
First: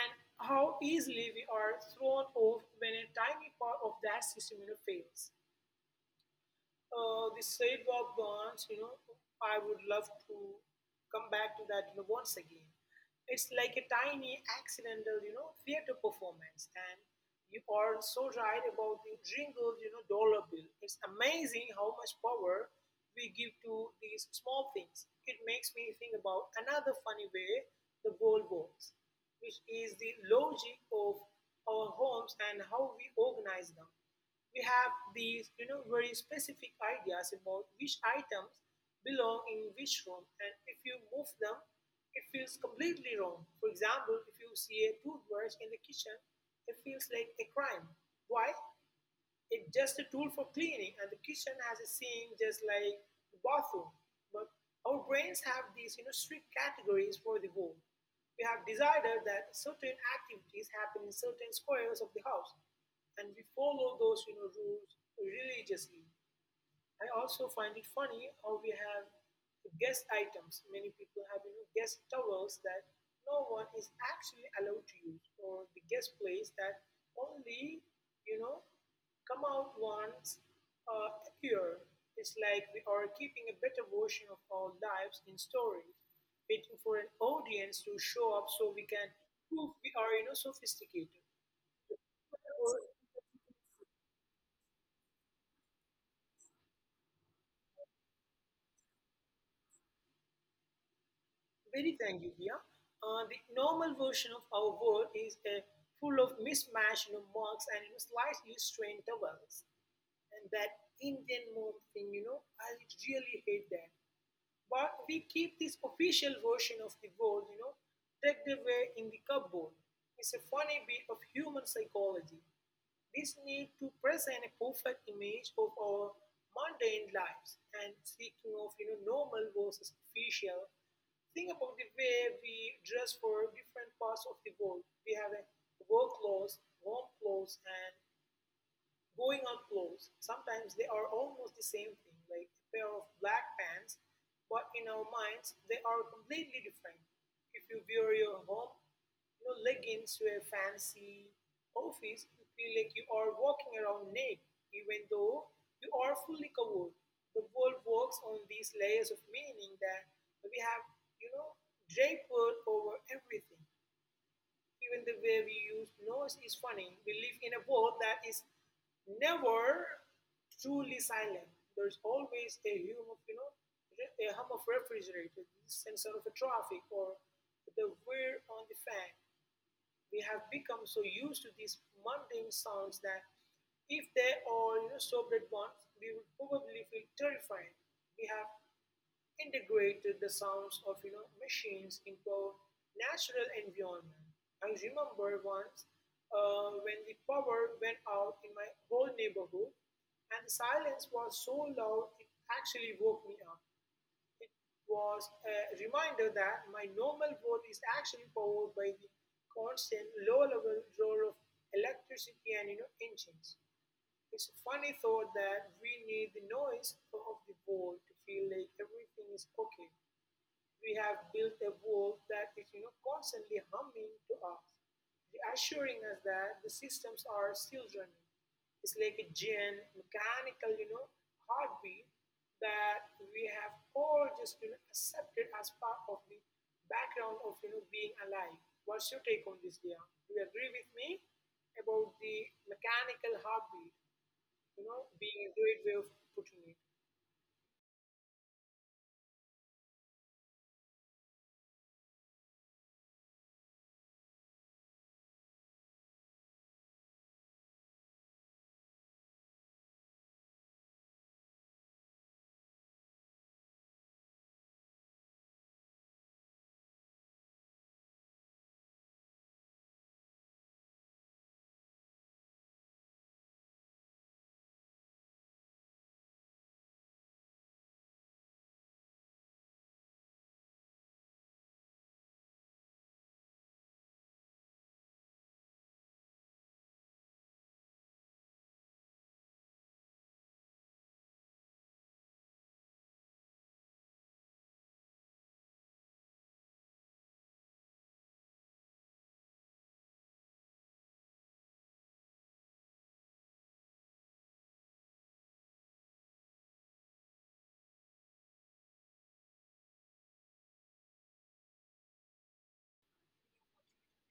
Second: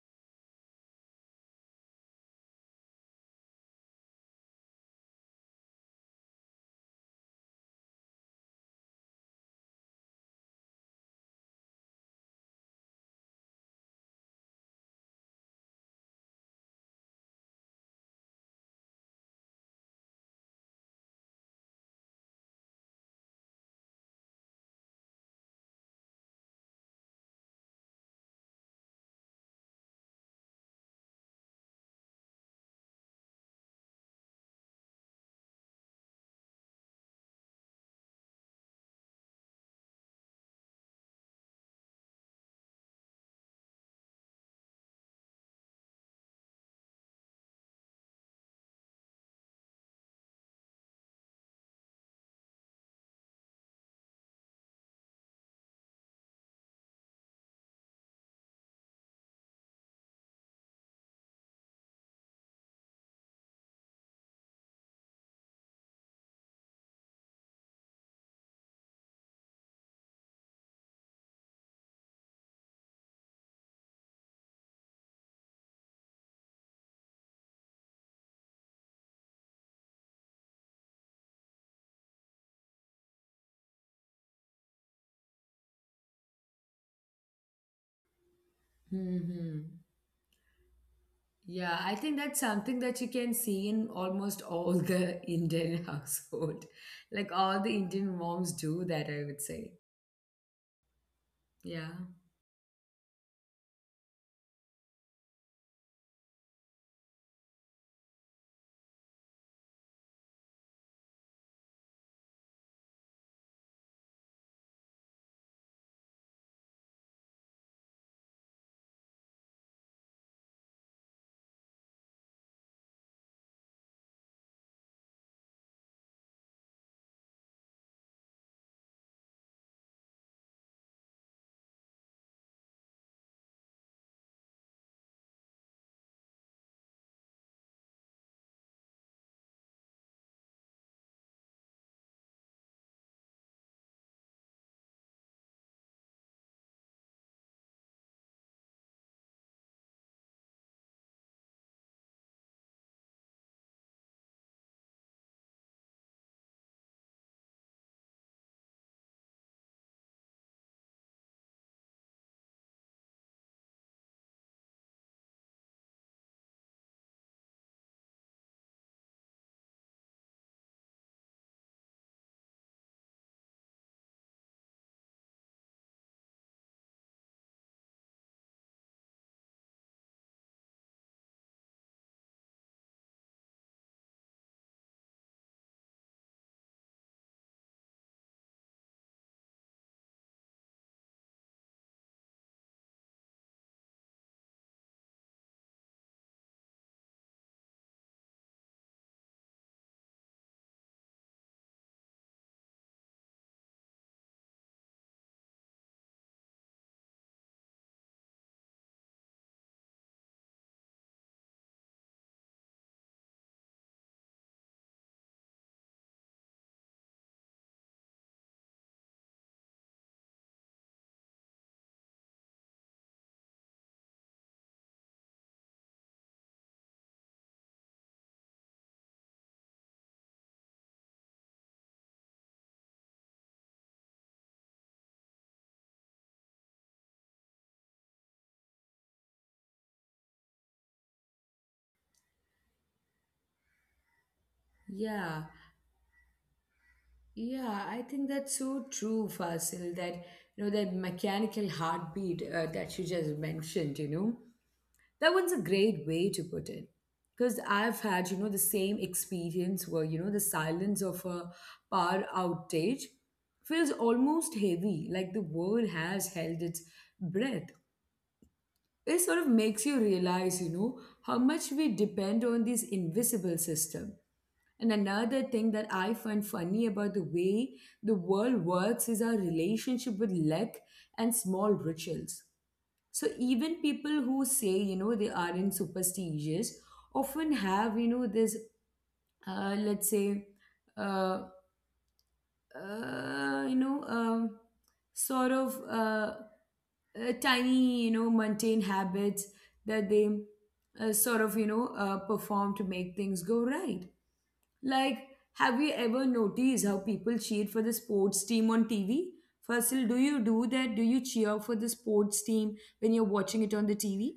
Speaker 2: and how easily we are thrown off when a tiny part of that system fails. The sidewalk burns, you know, I would love to come back to that you know, once again. It's like a tiny accidental, you know, theater performance. And you are so right about the jingle, you know, dollar bill. It's amazing how much power we give to these small things. It makes me think about another funny way the world works, which is the logic of our homes and how we organize them. We have these, you know, very specific ideas about which items belong in which room, and if you move them, it feels completely wrong. For example, if you see a toothbrush in the kitchen, it feels like a crime. Why? It's just a tool for cleaning, and the kitchen has a sink just like the bathroom. But our brains have these you know, strict categories for the home. We have decided that certain activities happen in certain squares of the house, and we follow those you know, rules religiously. I also find it funny how we have guest items. Many people have you know, guest towels that no one is actually allowed to use, or the guest plates that only you know come out once appear. It's like we are keeping a better version of our lives in storage, waiting for an audience to show up so we can
Speaker 1: Mm-hmm.
Speaker 2: prove we are sophisticated.
Speaker 1: Yeah, I think that's something that you can see in almost all the [LAUGHS] Indian household. Like all the Indian moms do that, I would say. Yeah.
Speaker 2: Very thank you, Dia. The normal version of our world is full of mismatched you know, marks and you know, slightly strained vowels. And that Indian mom thing, you know, I really hate that. But we keep this official version of the world, you know, tucked away in the cupboard. It's a funny bit of human psychology. This need to present a perfect image of our mundane lives. And speaking of normal versus official, think about the way we dress for different parts of the world. We have a work clothes, warm clothes, and going on clothes. Sometimes they are almost the same thing, like a pair of black pants, but in our minds, they are completely different. If you wear your home you know, leggings to a fancy office, you feel like you are walking around naked, even though you are fully covered. The world works on these layers of meaning that we have, you know, draped over everything. Even the way we use noise is funny. We live in a world that is never truly silent. There's always a hum of, refrigerator, the sensor of a traffic, or the whir on the fan. We have become so used to these mundane sounds that if they all you know, sobbed at once, we would probably feel terrified. We have integrated the sounds of machines into our natural environment. I remember once when the power went out in my whole neighborhood, and the silence was so loud it actually woke me up. It was a reminder that my normal world is actually powered by the constant low-level roar of electricity and engines. It's a funny thought that we need the noise of the world to feel like everything is okay. We have built a wall that is you know, constantly humming to us, assuring us that the systems are still running. It's like a gin, mechanical, you know, heartbeat that we have all just you know, accepted as part of the background of you know, being alive. What's your take on this, Dia? Do you agree with me about the mechanical heartbeat, you know,
Speaker 1: Yeah.
Speaker 2: being a great way of putting it?
Speaker 1: Yeah, I think that's so true, Fasil, that you know that mechanical heartbeat that you just mentioned, you know. That one's a great way to put it. Because I've had, you know, the same experience where, you know, the silence of a power outage feels almost heavy, like the world has held its breath. It sort of makes you realize, you know, how much we depend on this invisible system. And another thing that I find funny about the way the world works is our relationship with luck and small rituals. So even people who say, you know, they aren't superstitious often have, you know, this, let's say, uh, you know, sort of tiny, you know, mundane habits that they sort of, you know, perform to make things go right. Like, have you ever noticed how people cheer for the sports team on TV? First, do you do that? Do you cheer for the sports team when you're watching it on the TV?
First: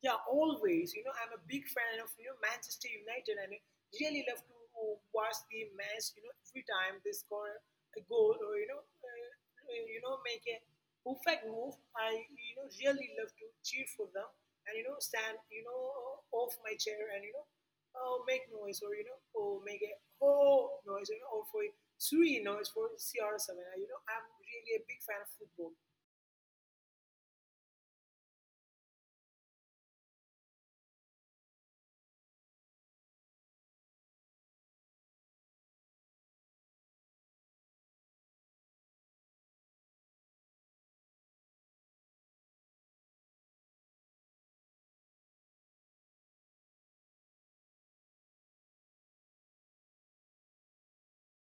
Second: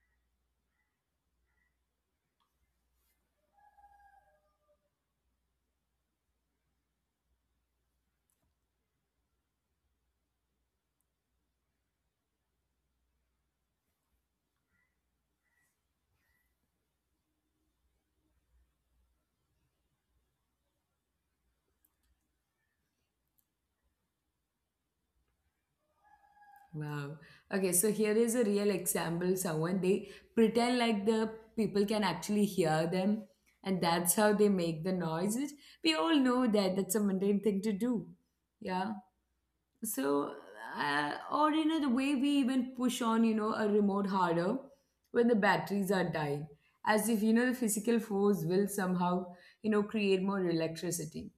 Speaker 2: Yeah, always. You know, I'm a big fan of Manchester United, and I really love to watch the match. You know, every time they score a goal or make a perfect move, I really love to cheer for them and stand you know off my chair and make noise or make a oh noise you know or for three noise for CR7. You know, I'm really a big fan of football.
Speaker 1: Wow. Okay, so here is a real example. Someone they pretend like the people can actually hear them, and that's how they make the noises. We all know that that's a mundane thing to do. Yeah. So, or you know, the way we even push on, you know, a remote harder when the batteries are dying, as if you know the physical force will somehow, you know, create more electricity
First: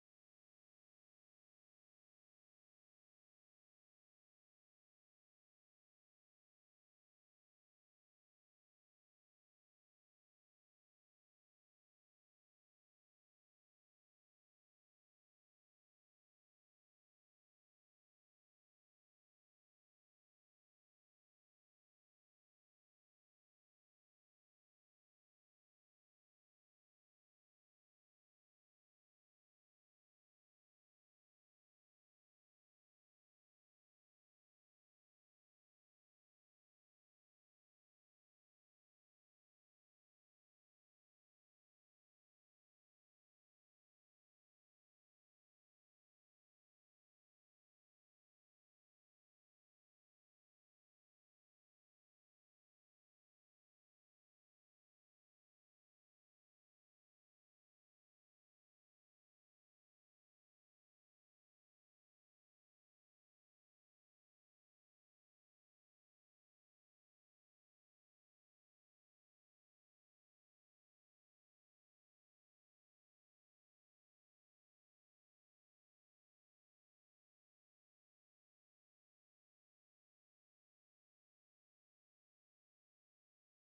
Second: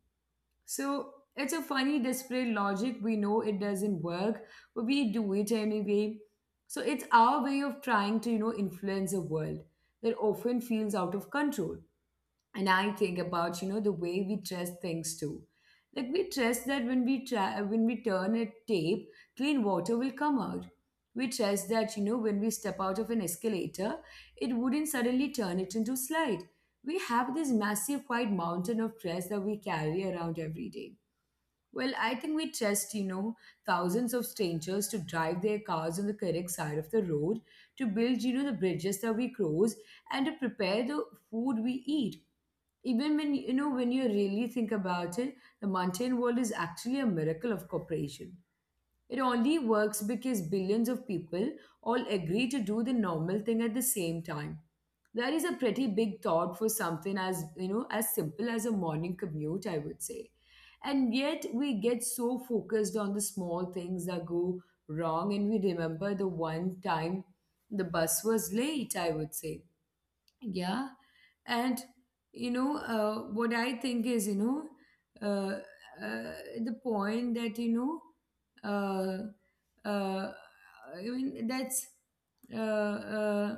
Speaker 1: so it's a funny, desperate logic. We know it doesn't work, but we do it anyway. So it's our way of trying to, you know, influence a world that often feels out of control. And I think about, you know, the way we dress things too. Like we trust that when we try, when we turn a tape, clean water will come out. We trust that, you know, when we step out of an escalator, it wouldn't suddenly turn it into slide. We have this massive white mountain of stress that we carry around every day. Well, I think we trust, you know, thousands of strangers to drive their cars on the correct side of the road, to build, you know, the bridges that we cross, and to prepare the food we eat. Even when, you know, When you really think about it, the mountain world is actually a miracle of cooperation. It only works because billions of people all agree to do the normal thing at the same time. That is a pretty big thought for something as, you know, as simple as a morning commute, I would say. And yet we get so focused on the small things that go wrong and we remember the one time the bus was late, I would say. Yeah. And, you know, what I think is, you know, uh, uh, the point that, you know, I mean, that's, uh, uh,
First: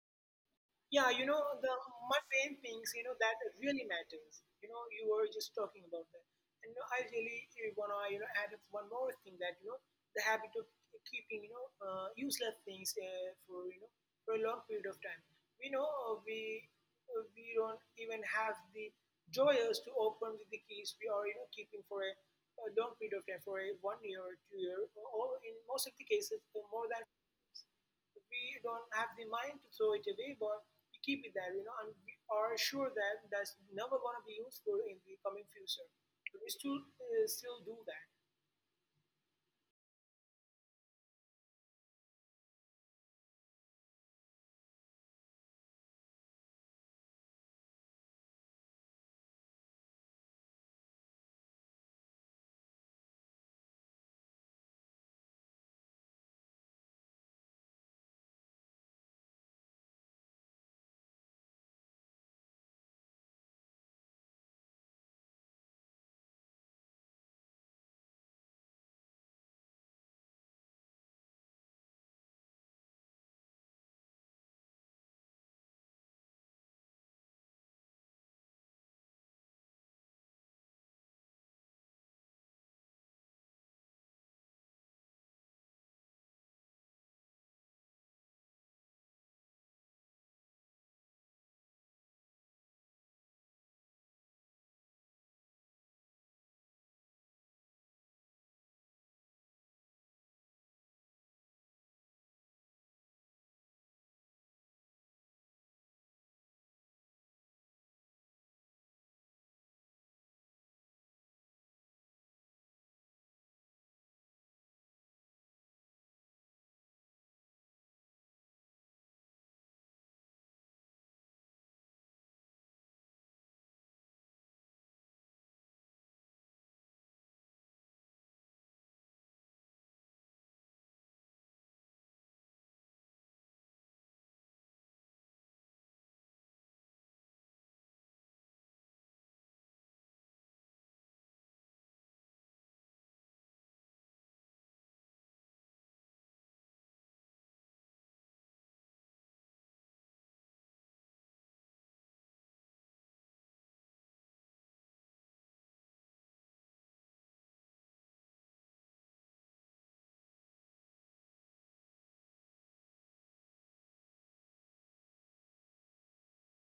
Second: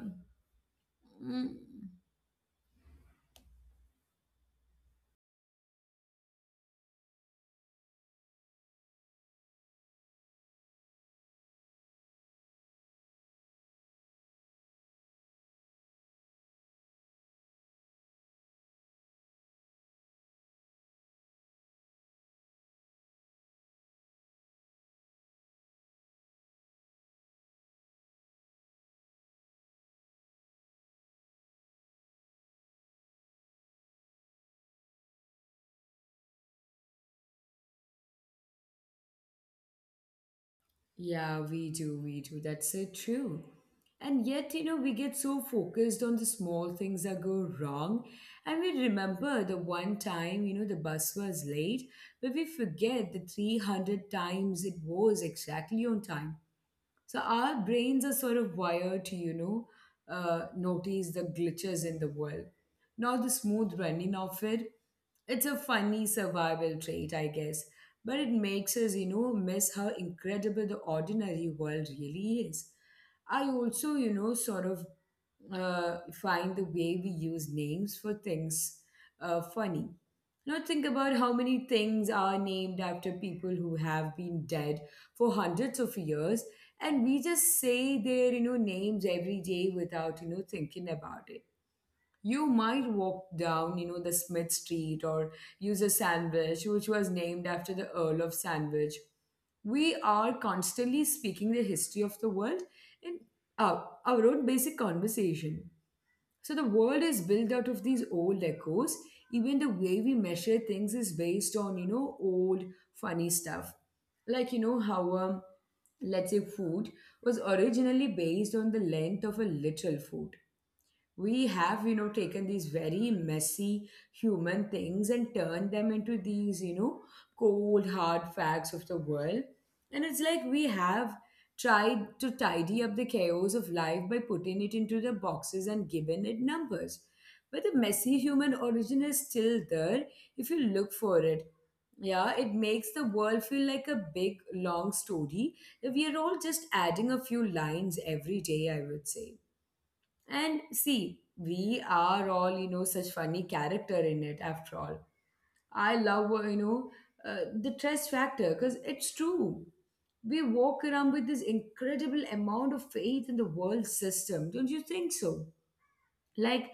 Speaker 2: Yeah, you know,
Speaker 1: mm,
Speaker 2: the mundane things, you know, that really matters. You know, you were just talking about that. And you know, I really want to, you know, add up one more thing, that, you know, the habit of keeping, useless things for, you know, for a long period of time. We know uh, we, we don't even have the joyers to open with the keys we are, you know, keeping for a long period of time, for a 1 year, 2 year, or in most of the cases, for more than we don't have the mind to throw it away, but we keep it there, you know, and we are sure that that's never going to be useful in the coming future. But we still do that.
Speaker 1: Yeah, we do, we do. That's so true. And yet, you know, we get so focused on the small things that go wrong. And we remember the one time, you know, the bus was late, but we forget the 300 times it was exactly on time. So our brains are sort of wired to, you know, notice the glitches in the world, not the smooth running of it. It's a funny survival trait, I guess, but it makes us, you know, miss how incredible the ordinary world really is. I also, you know, sort of find the way we use names for things funny. Now, think about how many things are named after people who have been dead for hundreds of years, and we just say their you know names every day without you know thinking about it. You might walk down you know the Smith Street or use a sandwich, which was named after the Earl of Sandwich. We are constantly speaking the history of the world in our own basic conversation. So the world is built out of these old echoes. Even the way we measure things is based on, you know, old funny stuff. Like, you know, how, let's say, food was originally based on the length of a literal food. We have you know taken these very messy human things and turned them into these you know cold hard facts of the world, and it's like we have tried to tidy up the chaos of life by putting it into the boxes and given it numbers, but the messy human origin is still there if you look for it. Yeah, it makes the world feel like a big long story that we are all just adding a few lines every day, I would say. And see, we are all, you know, such funny character in it after all. I love, you know, the trust factor because it's true. We walk around with this incredible amount of faith in the world system, don't you think so? Like,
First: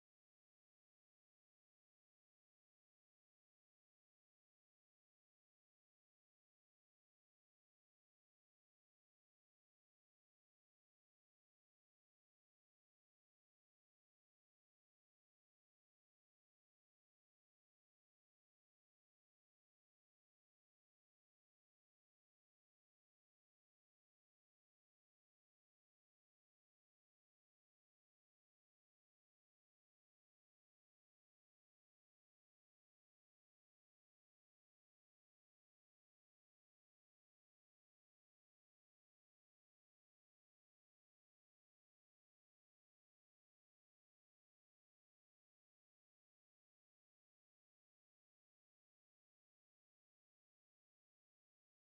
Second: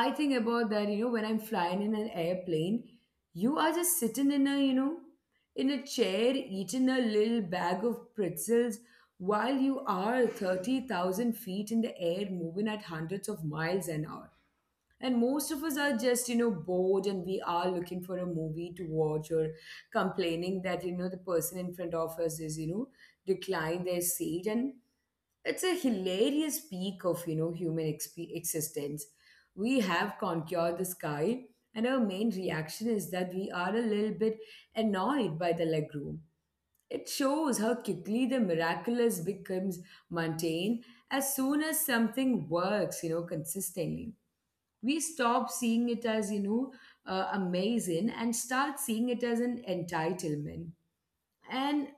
Speaker 1: I think about that you know when I'm flying in an airplane. You are just sitting in a you know in a chair eating a little bag of pretzels while you are 30,000 feet in the air moving at hundreds of miles an hour, and most of us are just you know bored and we are looking for a movie to watch or complaining that you know the person in front of us is you know declined their seat, and it's a hilarious peak of you know existence. We have conquered the sky, and our main reaction is that we are a little bit annoyed by the legroom. It shows how quickly the miraculous becomes mundane as soon as something works, you know, consistently. We stop seeing it as, amazing and start seeing it as an entitlement, and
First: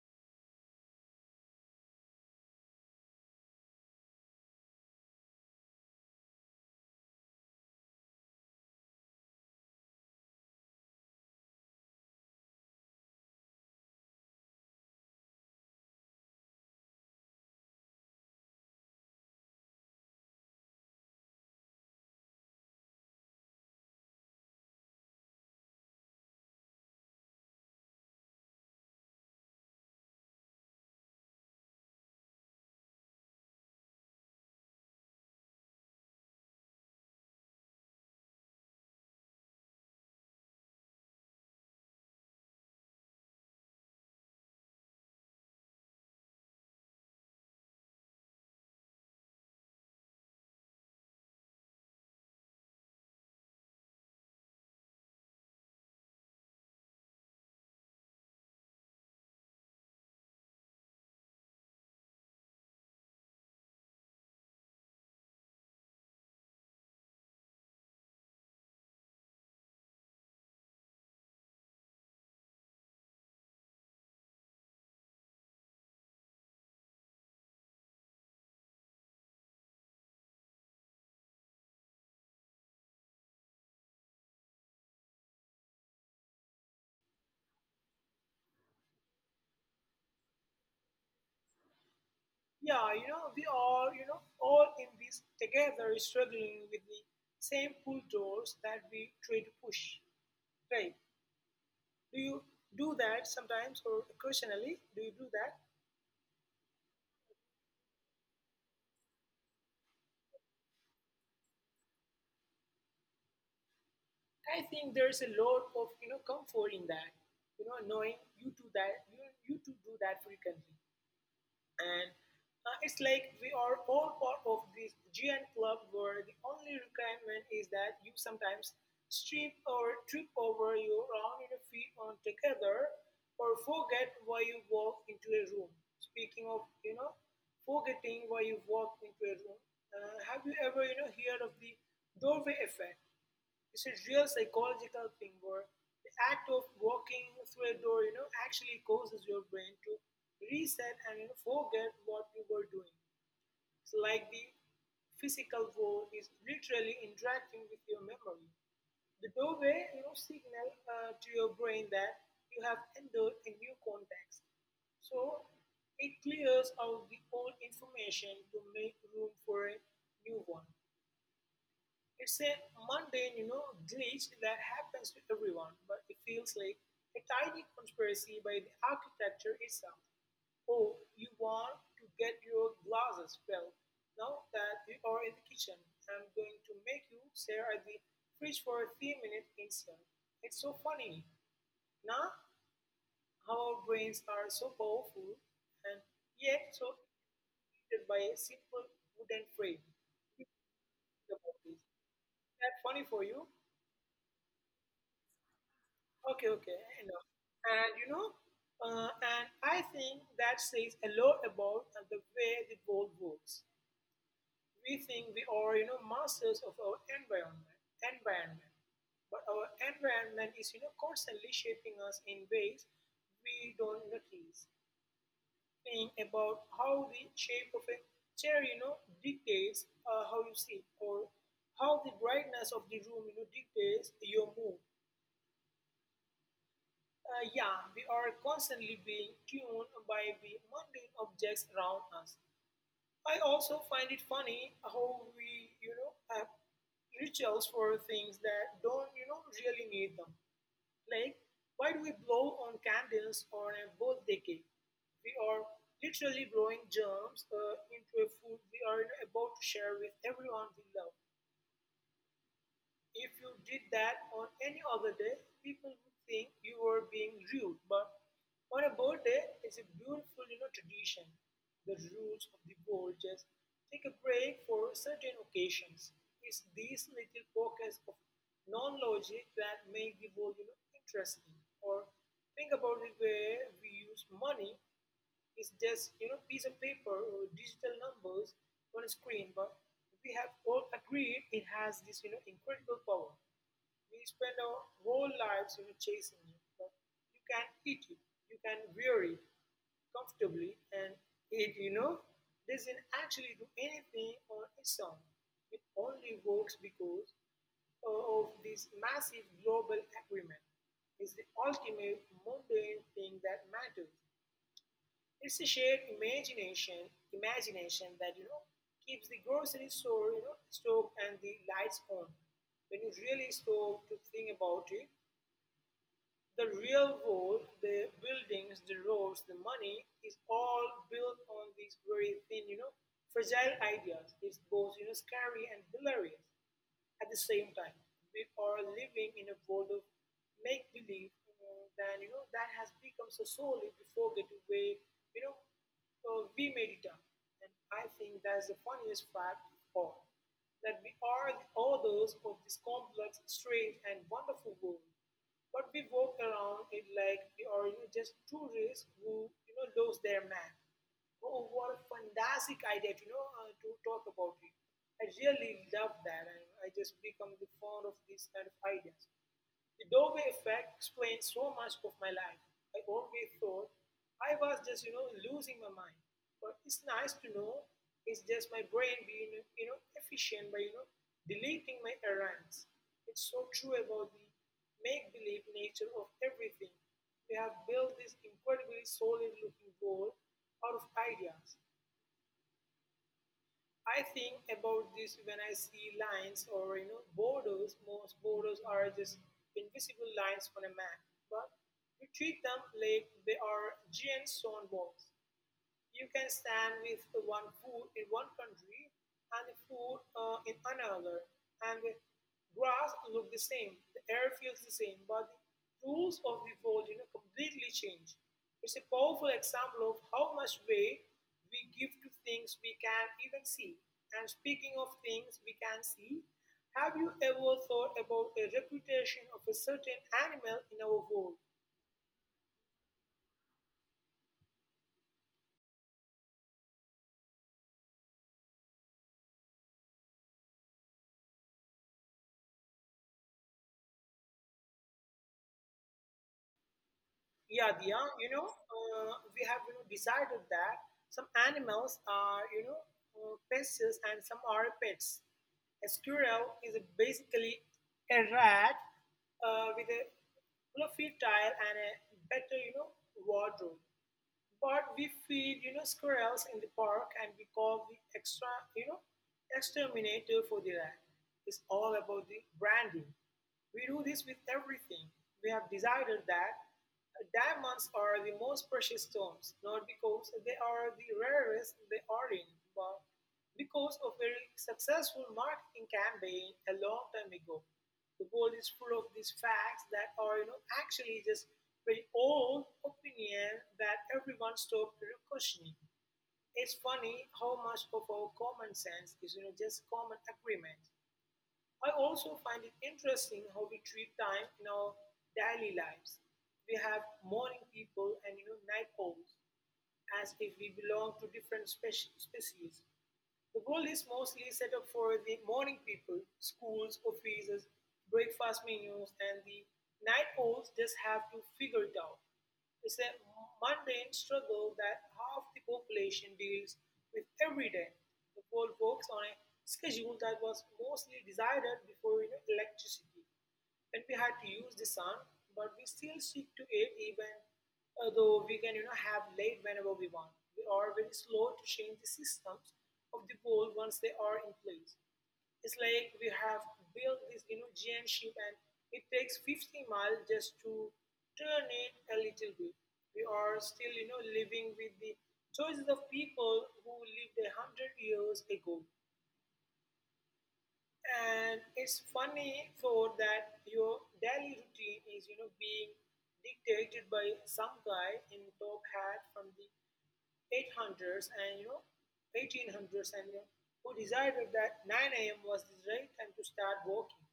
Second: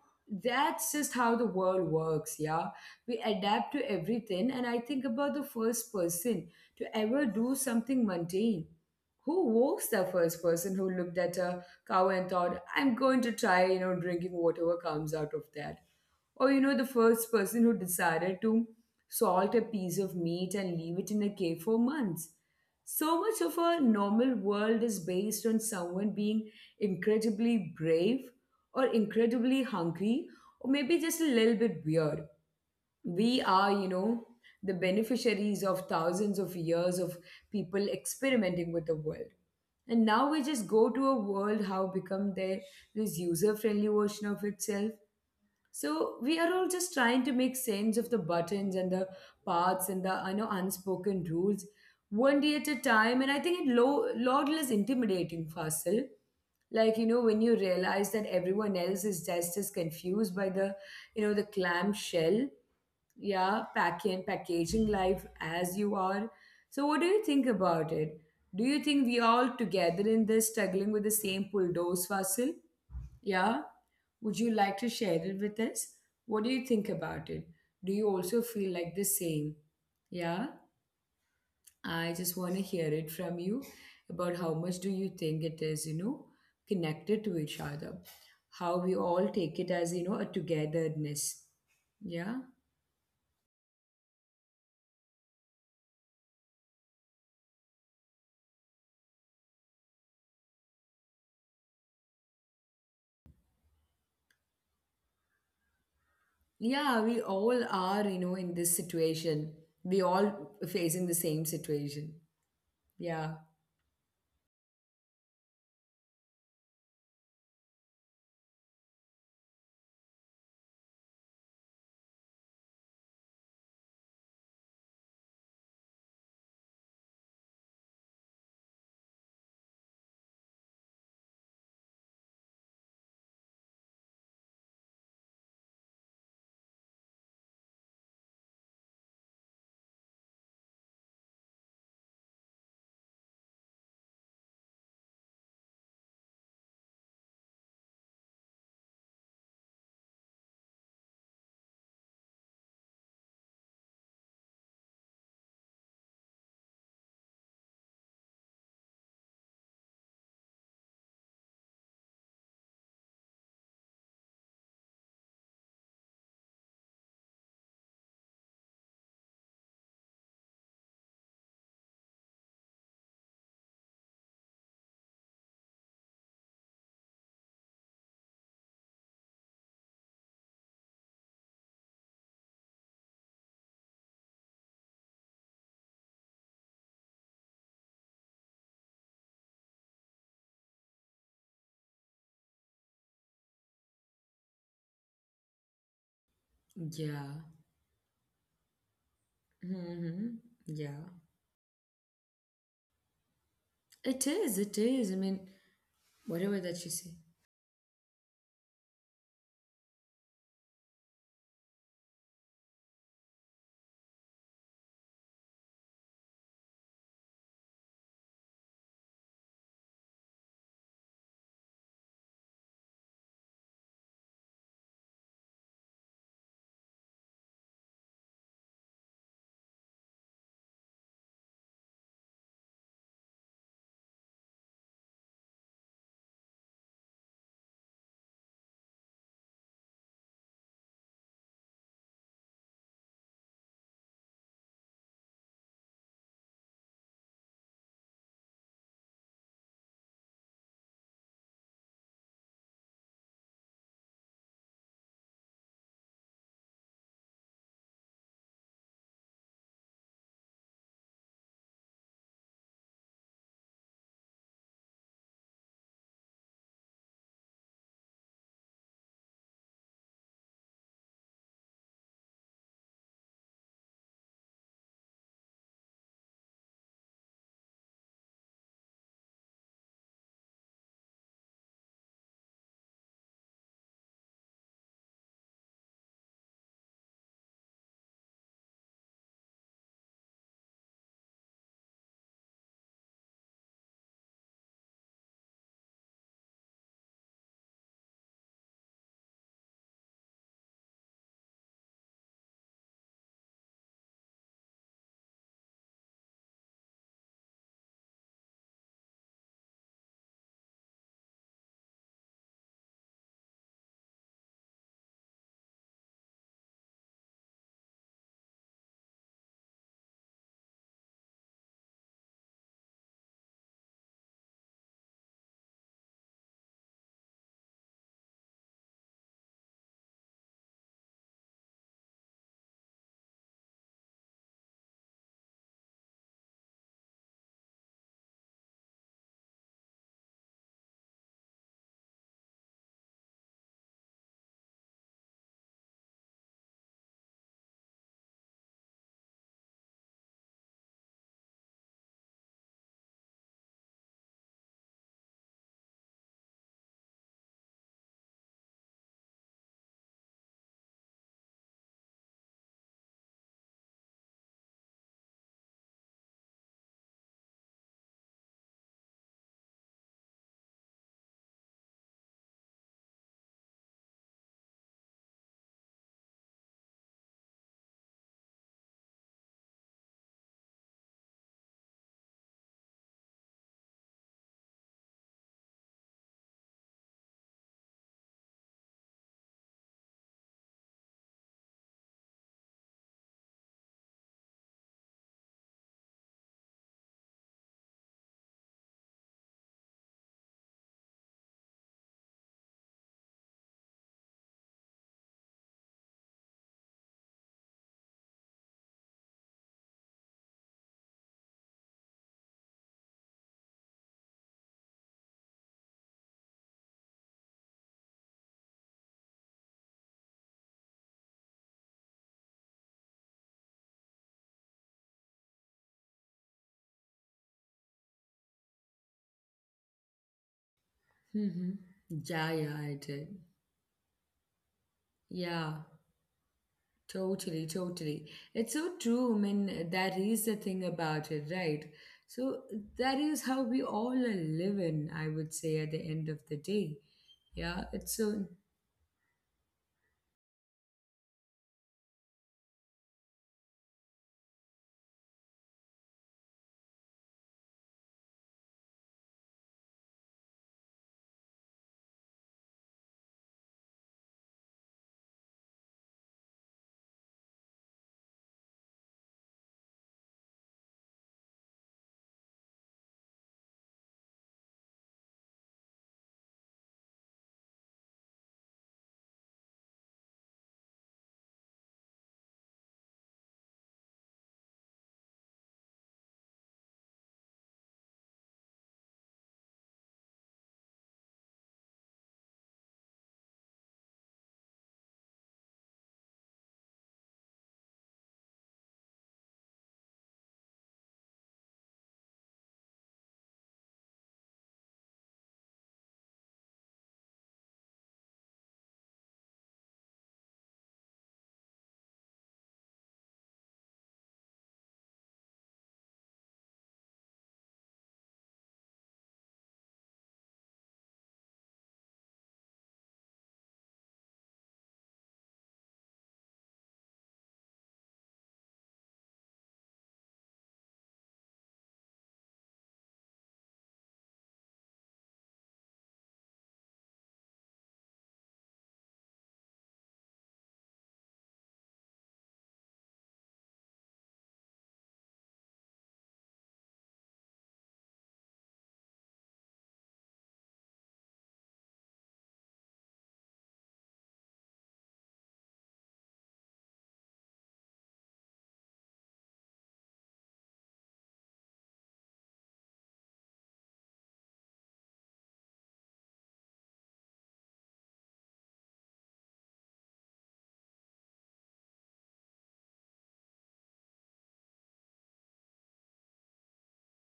Speaker 1: that's just how the world works. Yeah, we adapt to everything. And I think about the first person to ever do something mundane. Who was the first person who looked at a cow and thought, I'm going to try, drinking whatever comes out of that? Or, the first person who decided to salt a piece of meat and leave it in a cave for months. So much of our normal world is based on someone being incredibly brave or incredibly hungry, or maybe just a little bit weird. We are, the beneficiaries of thousands of years of people experimenting with the world. And now we just go to a world how become there, this user friendly version of itself. So we are all just trying to make sense of the buttons and the paths and the I know unspoken rules one day at a time, and I think it lo lot less intimidating, Fasil. Like, you know, when you realize that everyone else is just as confused by the, the clamshell, yeah, pack and packaging life as you are. So what do you think about it? Do you think we all together in this struggling with the same bulldoze, Fasil? Yeah. Would you like to share it with us? What do you think about it? Do you also feel like the same? Yeah, I just want to hear it from you about how much do you think it is, connected to each other. How we all take it as, a togetherness. Yeah.
Speaker 2: Yeah, you know, we are, you know, all in this together, struggling with the same pull doors that we try to push. Right? Do you do that sometimes, or occasionally? Do you do that?
Speaker 1: Yeah, we all are, in this situation. We all facing the same situation. Yeah.
Speaker 2: I think there's a lot of you know comfort in that. You know, knowing you do that, you to do that frequently. And it's like we are all part of this giant club where the only requirement is that you sometimes strip or trip over your own feet on together or forget why you walk into a room. Speaking of, you know, forgetting why you walk into a room, have you ever, you know, heard of the doorway effect? It's a real psychological thing where the act of walking through a door, you know, actually causes your brain to reset and you know, forget what you were doing. It's like the physical world is literally interacting with your memory. The doorway, you know, signal to your brain that you have entered a new context. So it clears out the old information to make room for a new one. It's a mundane, you know, glitch that happens to everyone, but it feels like a tiny conspiracy by the architecture itself. Oh, you want to get your glasses? Well, now that you are in the kitchen, I'm going to make you stare at the fridge for a few minutes instead. It's so funny. Now, how our brains are so powerful and yet so
Speaker 1: Yeah.
Speaker 2: limited by a simple wooden frame. You
Speaker 1: Hmm.
Speaker 2: think
Speaker 1: Yeah.
Speaker 2: about this. Is that funny for you?
Speaker 1: It is, it is. I mean,
Speaker 2: Okay, okay, I
Speaker 1: whatever
Speaker 2: know.
Speaker 1: that you say.
Speaker 2: And you know, and I think that says a lot about the way the world works. We think we are, you know, masters of our environment, but our environment is, you know, constantly shaping us in ways we don't notice. Think about how the shape of a chair, you know, dictates how you sit, or how the brightness of the room, you know, dictates your mood. Yeah, we are constantly being tuned by the mundane objects around us. I also find it funny how we, you know, have rituals for things that don't, you know, really need them. Like, why do we blow on candles on a birthday cake? We are literally blowing germs into a food we are about to share with everyone we love. If you did that on any other day, people would think you were being rude, but on a birthday, it's a beautiful, you know, tradition. The rules of the world just take a break for certain occasions. It's these little pockets of non-logic that make the world, you know, interesting. Or think about the way we use money. It's just you know piece of paper or digital numbers on a screen, but we have all agreed it has this you know incredible power. We spend our whole lives you know chasing it, but you can eat it, you can wear it comfortably, and it you know doesn't actually do anything on its own. It only works because of this massive global agreement. It's the ultimate mundane thing that matters. It's a shared imagination that you know keeps the grocery store, you know, stove and the lights on. When you really stop to think about it, the real world, the buildings, the roads, the money is all built on these very thin, you know, fragile ideas. It's both, you know, scary and hilarious. At the same time, we are living in a world of make believe than you know that has become so solid we forget the way you know we made it up. And I think that's the funniest fact of all that we are the authors of this complex, strange, and wonderful world. But we walk around it like we are you know, just tourists who you know lose their map. Oh, what a fantastic idea to you know to talk about it. I really love that. I just become the fond of these kind of ideas. The doorway effect explains so much of my life. I always thought I was just, you know, losing my mind. But it's nice to know it's just my brain being, you know, efficient by, you know, deleting my errands. It's so true about the make-believe nature of everything. We have built this incredibly solid-looking world out of ideas. I think about this when I see lines or you know borders. Most borders are just invisible lines on a map, but we treat them like they are giant stone walls. You can stand with one foot in one country and the foot in another, and the grass look the same, the air feels the same, but the rules of the world, you know, completely change. It's a powerful example of how much weight we give to things we can't even see. And speaking of things we can see, have you ever thought about the reputation of a certain animal in our world?
Speaker 1: Mm-hmm. Yeah, yeah, I did. Yeah, totally, totally. It's so true. I mean, that is the thing about it, right? So that is how we all are living, I would say, at the end of the day.
Speaker 2: Yeah,
Speaker 1: Yeah,
Speaker 2: Diya,
Speaker 1: it's
Speaker 2: you know,
Speaker 1: so,
Speaker 2: we have you know, decided that some animals are, you know, pests and some are pets. A squirrel is basically a rat with a fluffy tail and a better, you know, wardrobe. But we feed, you know, squirrels in the park and we call the extra, you know, exterminator for the rat. It's all about the branding. We do this with everything. We have decided that diamonds are the most precious stones, not because they are the rarest they are in, but because of very successful marketing campaign a long time ago. The world is full of these facts that are you know actually just very old opinion that everyone stopped questioning. It's funny how much of our common sense is you know just common agreement. I also find it interesting how we treat time in our daily lives. We have morning people and you know night owls as if we belong to different species. The world is mostly set up for the morning people, schools, offices, breakfast menus, and the night owls just have to figure it out. It's a mundane struggle that half the population deals with every day. The world works on a schedule that was mostly decided before you know, electricity. And we had to use the sun, but we still stick to it even though we can you know have light whenever we want. We are very slow to change the systems of the world once they are in place. It's like we have built this you know giant ship and it takes 50 miles just to turn it a little bit. We are still you know living with the choices of people who lived 100 years ago. And it's funny for that your daily routine is, you know, being dictated by some guy in top hat from the 800s and, you know, 1800s and, you know, who decided that 9 a.m. was the right time to start walking.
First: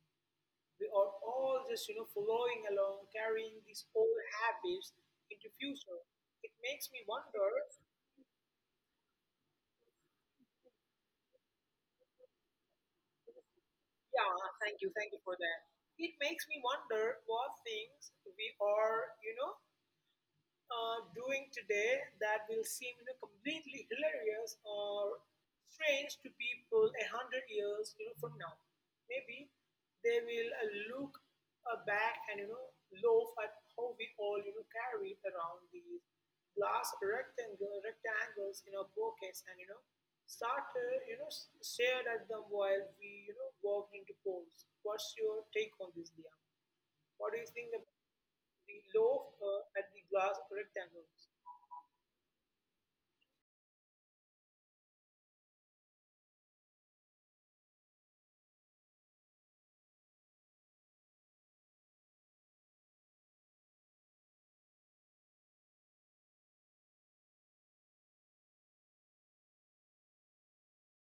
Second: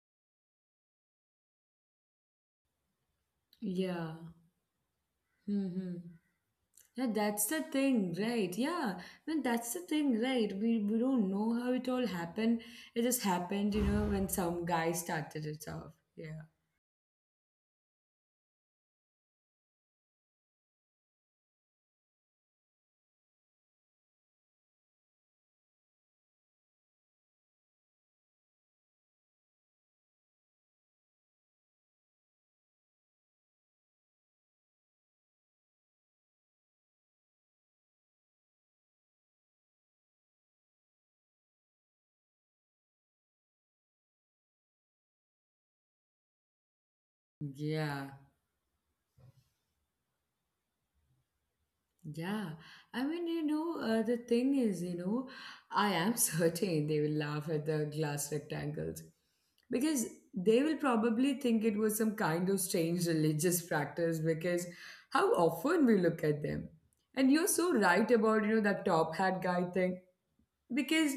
Speaker 2: We are all just, you know, following along, carrying these
Speaker 1: yeah.
Speaker 2: old habits into
Speaker 1: Mm-hmm.
Speaker 2: future. It makes
Speaker 1: Yeah,
Speaker 2: me
Speaker 1: that's
Speaker 2: wonder,
Speaker 1: the thing, right? Yeah, I mean, that's the thing, right? We don't know how it all happened. It just happened, you know, when
Speaker 2: yeah,
Speaker 1: some guy
Speaker 2: thank you for
Speaker 1: started
Speaker 2: that.
Speaker 1: it off.
Speaker 2: It
Speaker 1: Yeah.
Speaker 2: makes me wonder what things we are, you know, doing today that will seem you know, completely hilarious or strange to people 100 years. Maybe they will look back and you know laugh at how we all you know carry around these glass rectangles in our pockets and you know start stared at them while we you know walked into polls. What's your take on this, Dia? What do you think about
Speaker 1: Yeah.
Speaker 2: the loaf at the glass rectangles?
Speaker 1: Yeah, I mean, the thing is, you know, I am [LAUGHS] certain they will laugh at the glass rectangles because they will probably think it was some kind of strange religious practice because how often we look at them. And you're so right about, you know, that top hat guy thing because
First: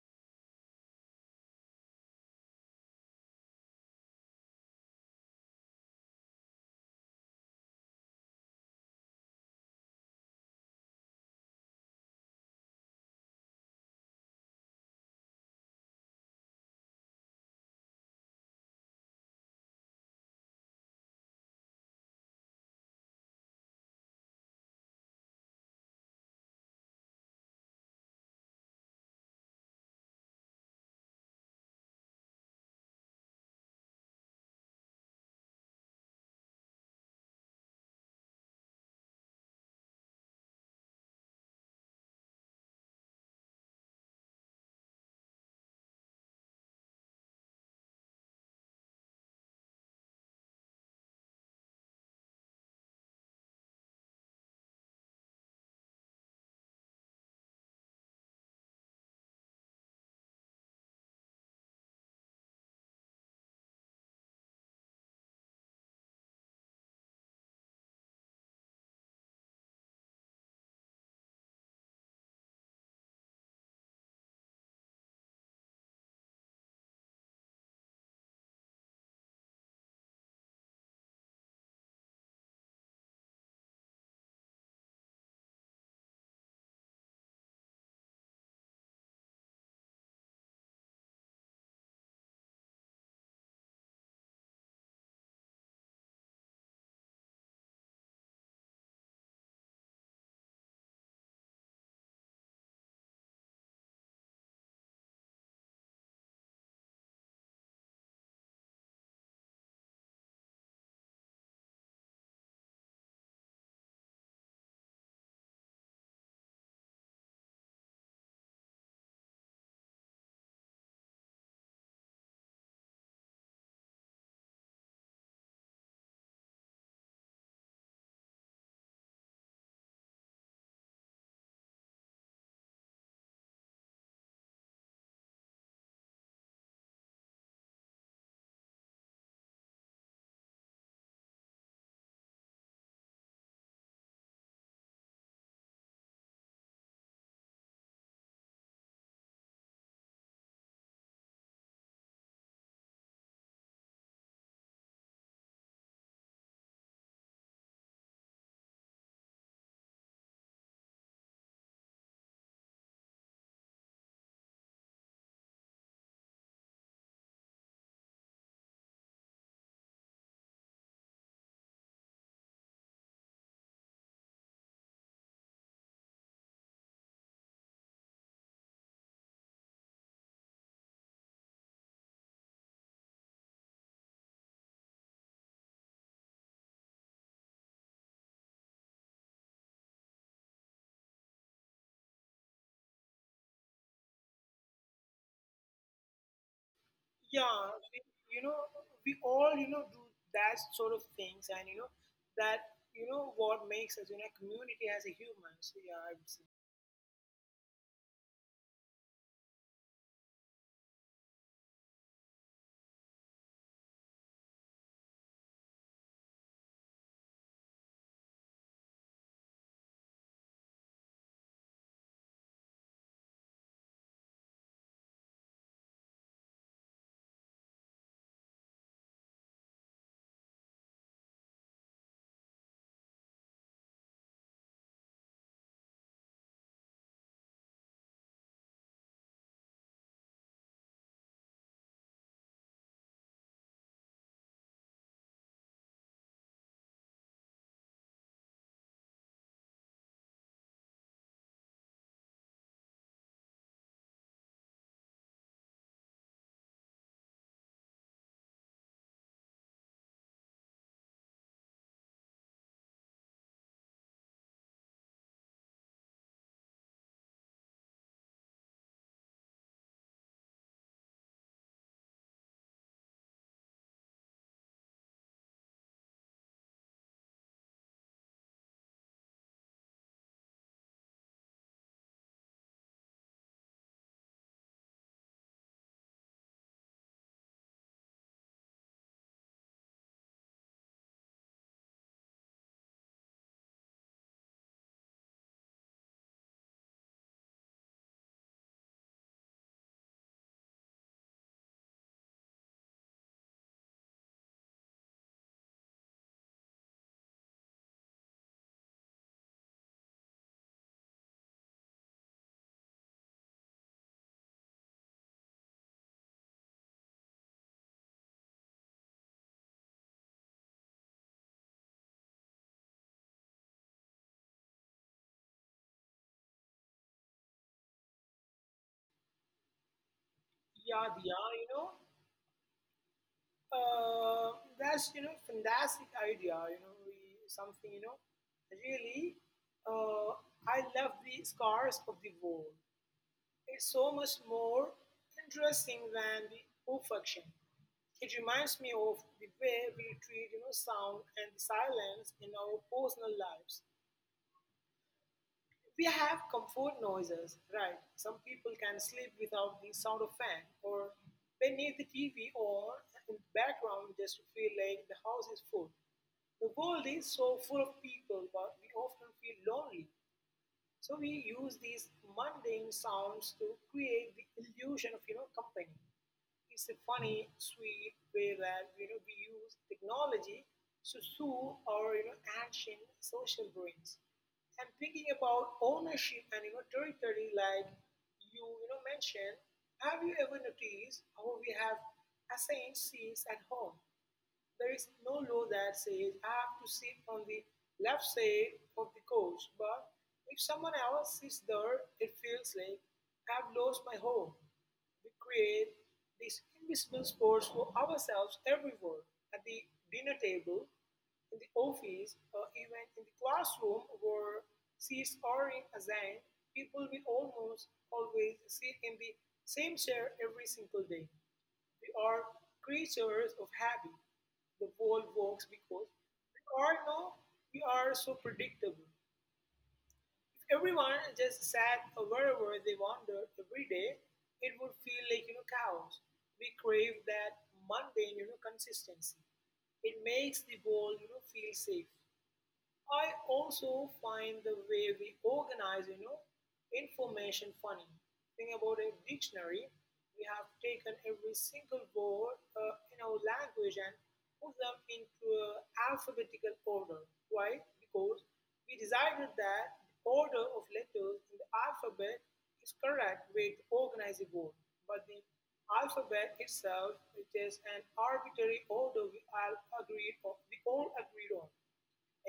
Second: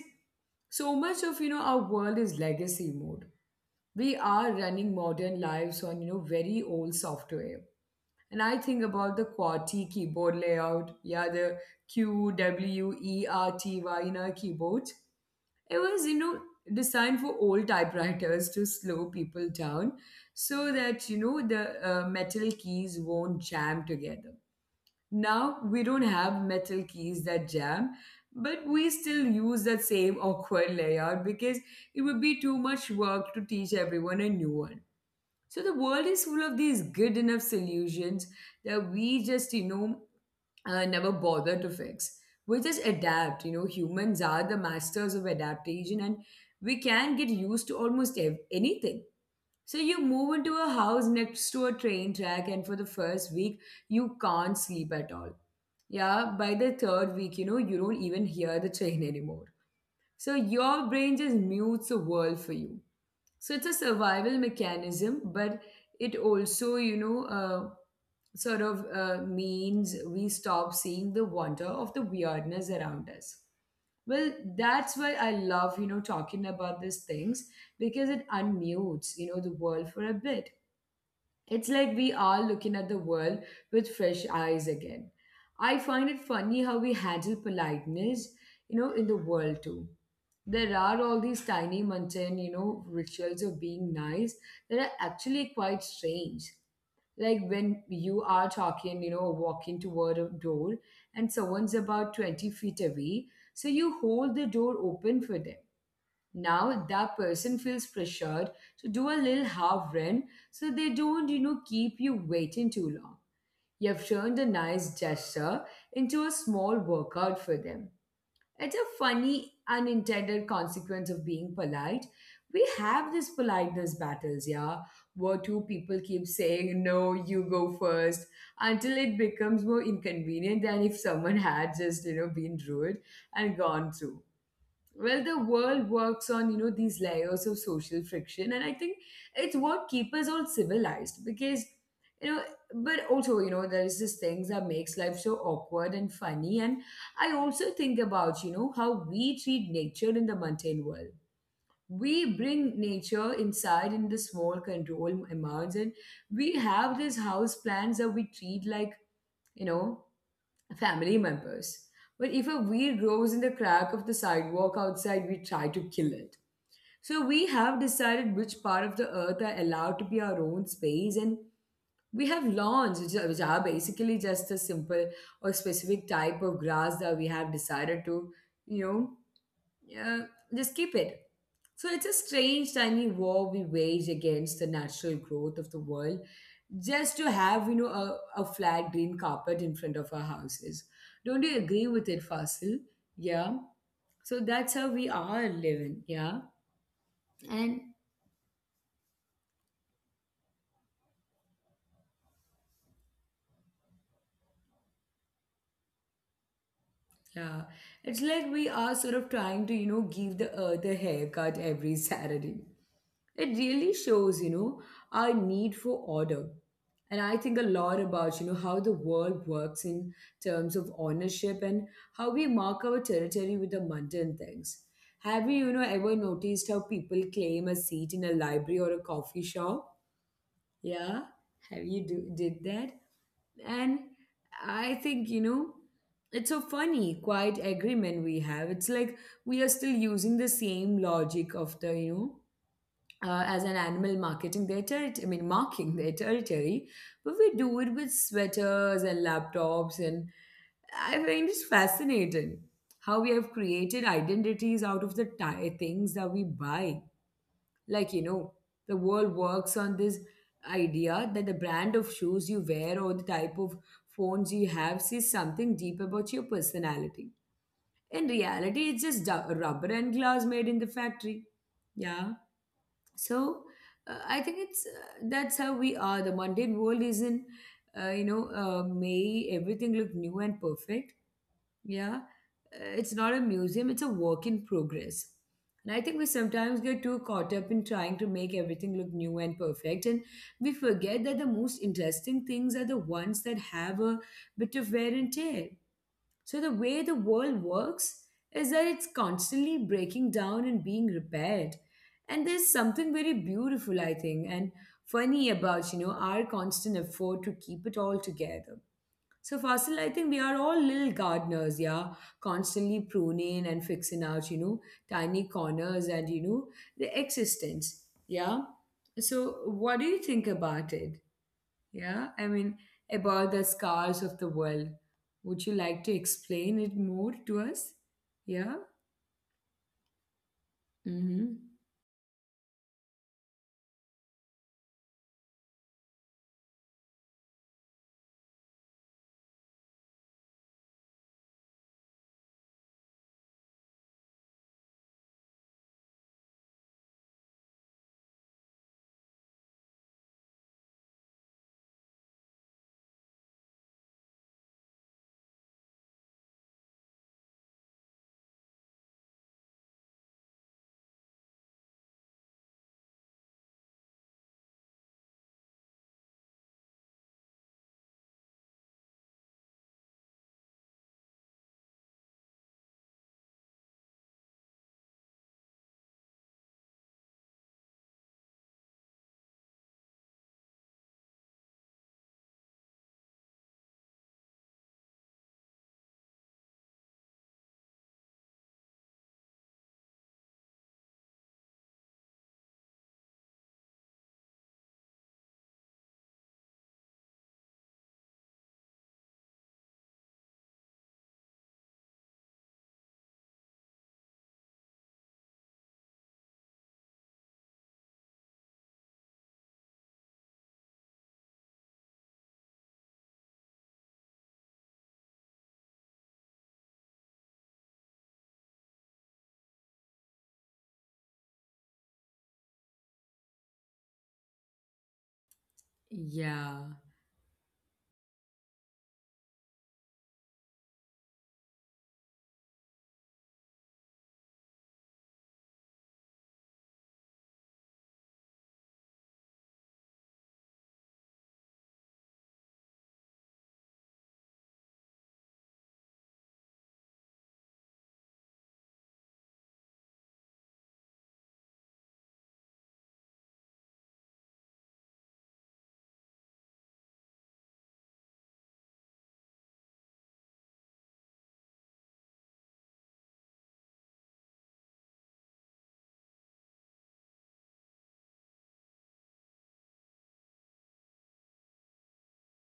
Speaker 1: so much of, you know, our world is legacy mode. We are running modern lives on, you know, very old software. And I think about the QWERTY keyboard layout, yeah, the QWERTY in our keyboards. It was, you know, designed for old typewriters to slow people down so that, you know, the metal keys won't jam together. Now we don't have metal keys that jam, but we still use that same awkward layout because it would be too much work to teach everyone a new one. So the world is full of these good enough solutions that we just, never bother to fix. We just adapt. You know, humans are the masters of adaptation, and we can get used to almost anything. So you move into a house next to a train track, and for the first week, you can't sleep at all. Yeah, by the third week, you know, you don't even hear the train [LAUGHS] anymore. So your brain just mutes the world for you. So it's a survival mechanism, but it also, means we stop seeing the wonder of the weirdness around us. Well, that's why I love, you know, talking about these things, because it unmutes, you know, the world for a bit. It's like we are looking at the world with fresh eyes again. I find it funny how we handle politeness, you know, in the world too. There are all these tiny mundane, you know, rituals of being nice that are actually quite strange. Like when you are you know, walking toward a door and someone's about 20 feet away, so you hold the door open for them. Now that person feels pressured to do a little half run so they don't, you know, keep you waiting too long. You have turned a nice gesture into a small workout for them. It's a funny unintended consequence of being polite. We have these politeness battles, yeah, where two people keep saying no, you go first, until it becomes more inconvenient than if someone had just, you know, been rude and gone through. Well, the world works on, you know, these layers of social friction, and I think it's what keeps us all civilized, because, you know, but also, you know, there's this things that makes life so awkward and funny. And I also think about, you know, how we treat nature in the mundane world. We bring nature inside in the small control amounts, and we have these house plants that we treat like, you know family members. But if a weed grows in the crack of the sidewalk outside, we try to kill it. So we have decided which part of the earth are allowed to be our own space, and we have lawns, which are basically just a simple or specific type of grass that we have decided to, you know, uh, just keep it. So it's a strange, tiny war we wage against the natural growth of the world, just to have, you know, a flat green carpet in front of our houses. Don't you agree with it, Fasil? Yeah. So that's how we are living. Yeah.
Speaker 2: Yeah,
Speaker 1: And
Speaker 2: we, you know, we all, you know, do that sort of things, and you know, that you know what makes us, you know, community as a human. So yeah, I would say.
Speaker 1: yeah, it's like we are sort of trying to, you know, give the earth a haircut every [LAUGHS] Saturday. It really shows, you know, our need for order. And I think a lot about, you know, how the world works in terms of ownership and how we mark our territory with the mundane things. Have you, you know, ever noticed how people claim a seat in a library or a coffee shop? Yeah, did that? And I think, you know, it's a funny, quiet agreement we have. It's like we are still using the same logic of you know, as an animal marketing their territory, I mean, marking their territory, but we do it with sweaters and laptops. And I find it fascinating how we have created identities out of the things that we buy. Like, you know, the world works on this idea that the brand of shoes you wear or the type of phones you have says something deep about your personality. In reality, it's just rubber and glass made in the factory. Yeah. So I think it's that's how we are. The mundane world isn't, may everything look new and perfect. Yeah. It's not a museum, it's a work in progress. And I think we sometimes get too caught up in trying to make everything look new and perfect, and we forget that the most interesting things are the ones that have a bit of wear and tear. So the way the world works is that it's constantly breaking down and being repaired. And there's something very beautiful, I think, and funny about, you know, our constant effort to keep it all together. So Fasil, I think we are all little gardeners, yeah, constantly pruning and fixing out, you know, tiny corners and, you know, the existence, yeah. So what do you think about it? Yeah, I mean, about the scars of the world. Would you like to explain it more to us? Yeah?
Speaker 2: Yeah, yeah,
Speaker 1: Mm-hmm.
Speaker 2: you know, uh, that's you know, fantastic idea. You know, something you know, really, uh, I love the scars of the world. It's so much more interesting than the perfection. It reminds me of the way we treat you know, sound and silence in our personal lives. We have comfort noises, right? Some people can sleep without the sound of fan or they need the TV or in the background just to feel like the house is full. The world is so full of people, but we often feel lonely. So we use these mundane sounds to create the illusion of company. It's a funny, sweet way that we use technology to soothe our ancient social brains. And thinking about ownership and territory, like you know mentioned, have you ever noticed how we have assigned seats at home? There is no law that says I have to sit on the left side of the coach, but if someone else sits there, it feels like I've lost my home. We create these invisible sports for ourselves everywhere, at the dinner table, in the office, or even in the classroom where seats are assigned. People, we almost always sit in the same chair every single day. We are creatures of habit. The world works because we
Speaker 1: Yeah.
Speaker 2: are no, we are so predictable. If everyone just sat wherever they wandered every day, it would feel like chaos. We crave that mundane consistency. It makes the world feel safe. I also find the way we organize, information funny. Think about a dictionary. We have taken every single word in our language and put them into a alphabetical order. Why? Because we decided that the order of letters in the alphabet is correct way to organize a word. But the alphabet itself is just an arbitrary order we all agreed on. We all agreed on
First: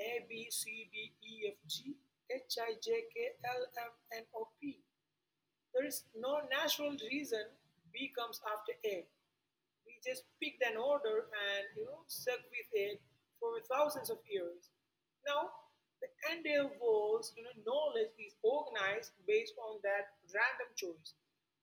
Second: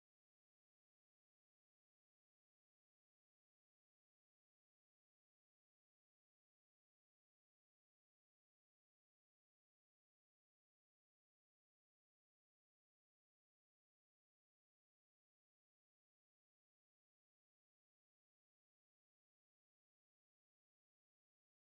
Speaker 2: A, B, C, D, E, F, G, H, I, J, K, L, M, N, O, P. There is no natural reason B comes after A. We just picked an order and stuck with it for thousands of years. Now, the entire world's knowledge is organized based on that random choice.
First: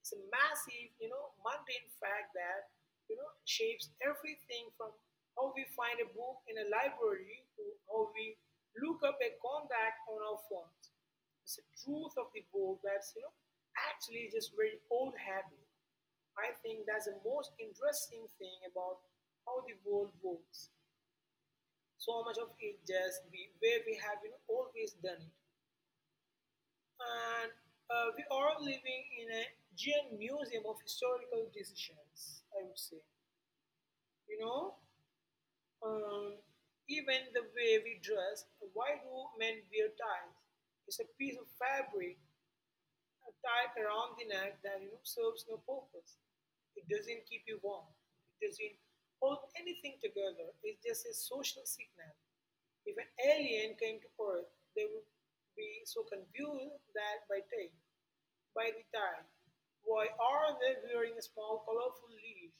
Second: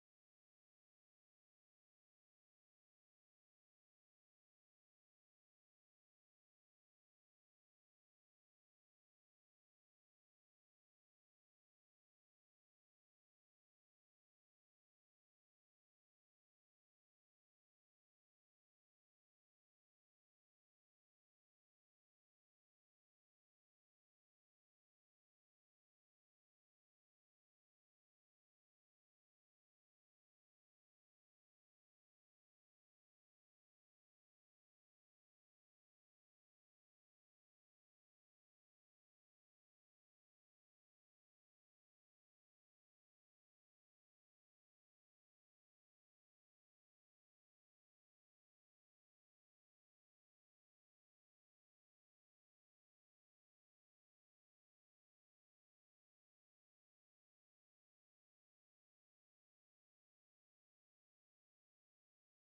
Speaker 2: It's a massive, mundane fact that shapes everything from how we find a book in a library to how we look up a contact on our phones. It's the truth of the world that's actually just very old habit. I think that's the most interesting thing about how the world works. So much of it just the way we have always done it. And we are living in a giant museum of historical decisions, I would say. You know, um, even the way we dress, why do men wear ties? It's a piece of fabric. A tie around the neck that serves no purpose. It doesn't keep you warm. It doesn't hold anything together. It's just a social signal. If an alien came to Earth, they would be so confused that by tie, by the tie, why are they wearing a small colorful leash?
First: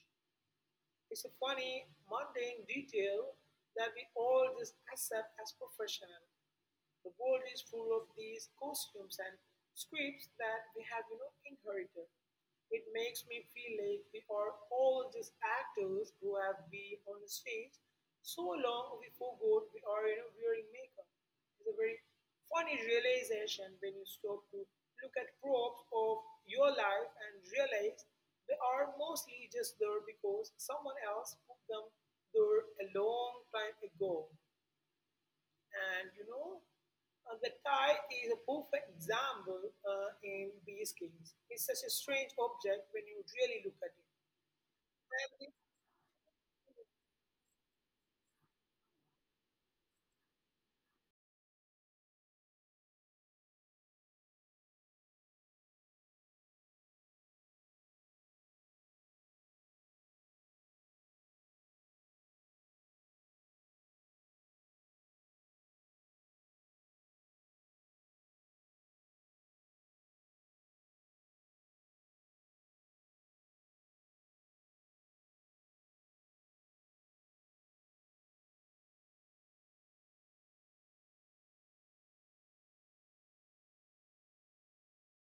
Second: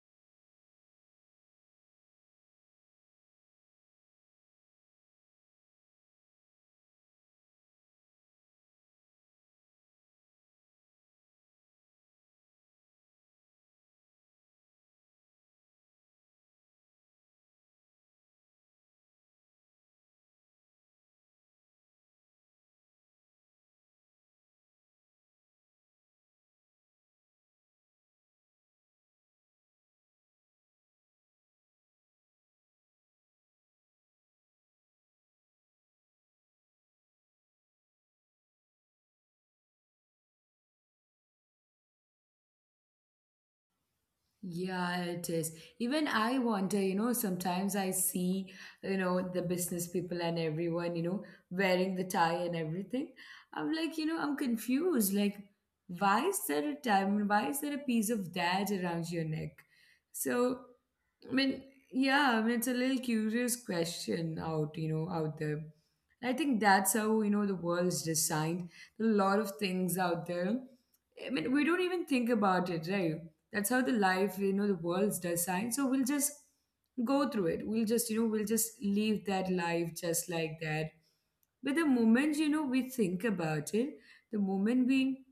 Speaker 2: It's a funny, mundane detail that we all just accept as professional. The world is full of these costumes and scripts that we have inherited. It makes me feel like we are all just actors who have been on the stage so long we forgot we are wearing makeup. It's a very funny realization when you stop to look at props of your life and realize they are mostly just there because someone else put them there a long time ago. And you know, the tie is a perfect example in these cases. It's such a strange object when you really look at it.
Speaker 1: Yeah, it
Speaker 2: And
Speaker 1: is.
Speaker 2: it-
Speaker 1: Even I wonder, you know, sometimes I see, you know, the business people and everyone, you know, wearing the tie and everything. I'm like, you know, I'm confused. Like, why is there a tie? I mean, why is there a piece of that around your neck? So I mean, yeah, I mean, it's a little curious question out, you know, out there. And I think that's how, you know, the world's designed. There are a lot of things out there. I mean, we don't even think about it, right? That's how the life, you know, the world's designed. So we'll just go through it. We'll just, we'll just live that life just like that. But the moment, you know, we think about it, the moment we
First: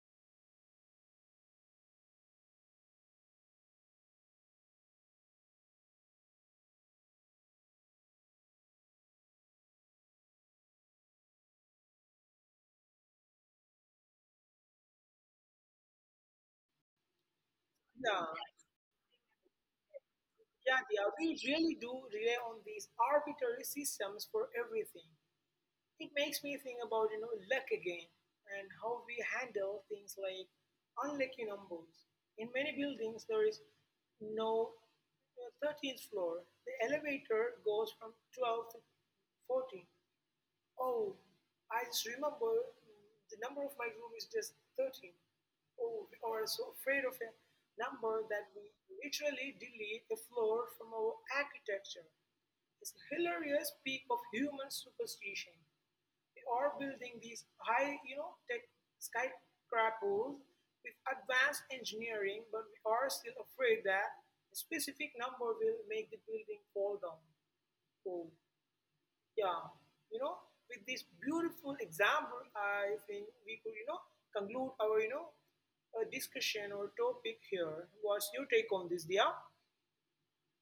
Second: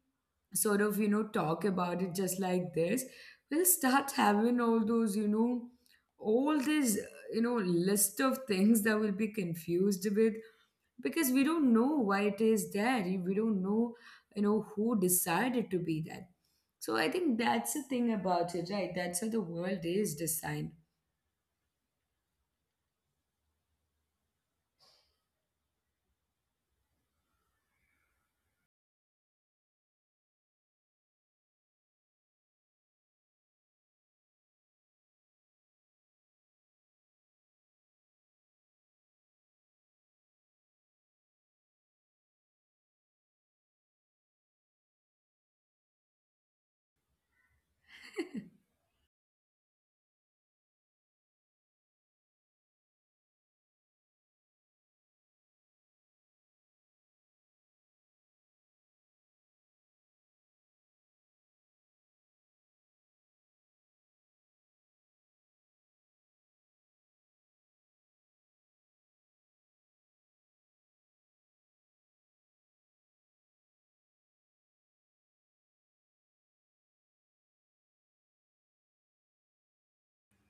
Speaker 1: sort of, you know, talk about it just like this, we'll start having all those, all this, you know, list of things that we'll be confused with, because we don't know why it is there, we don't know, you know, who decided to be that. So I think that's the thing
Speaker 2: yeah,
Speaker 1: about it, right? That's how the world is designed.
Speaker 2: yeah, we really do rely on these arbitrary systems for everything. It makes me think about luck again and how we handle things like unlucky numbers. In many buildings, there is no 13th floor. The elevator goes from 12 to 14. Oh, I just remember the number of my room is just 13. Oh, we are so afraid of a number that we literally delete the floor from our architecture. It's a hilarious peak of human superstition. We are building these high, tech skyscrapers with advanced engineering, but we are still afraid that a specific number will make the building fall down. Oh, yeah, you know, with this beautiful example, I think we could, you know, conclude our discussion or topic here. What's your take on this, Dia?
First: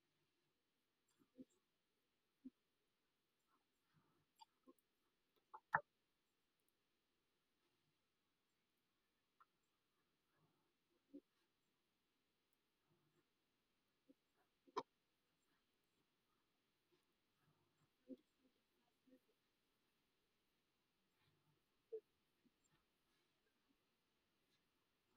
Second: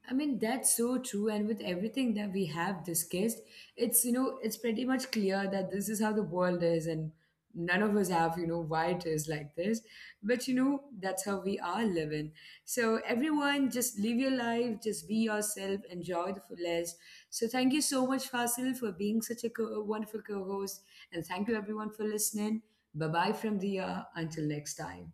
Speaker 1: I mean, that's so true. And with everything that we have discussed, it's, you know, it's pretty much clear that this is how the world is. And none of us have, you know, why it is like this. But, you know, that's how we are living. So, everyone, just live your life, just be yourself, enjoy the fullest. So, thank you so much, Fasil, for being such a wonderful co host. And thank you, everyone, for listening. Bye bye from the year. Until next time.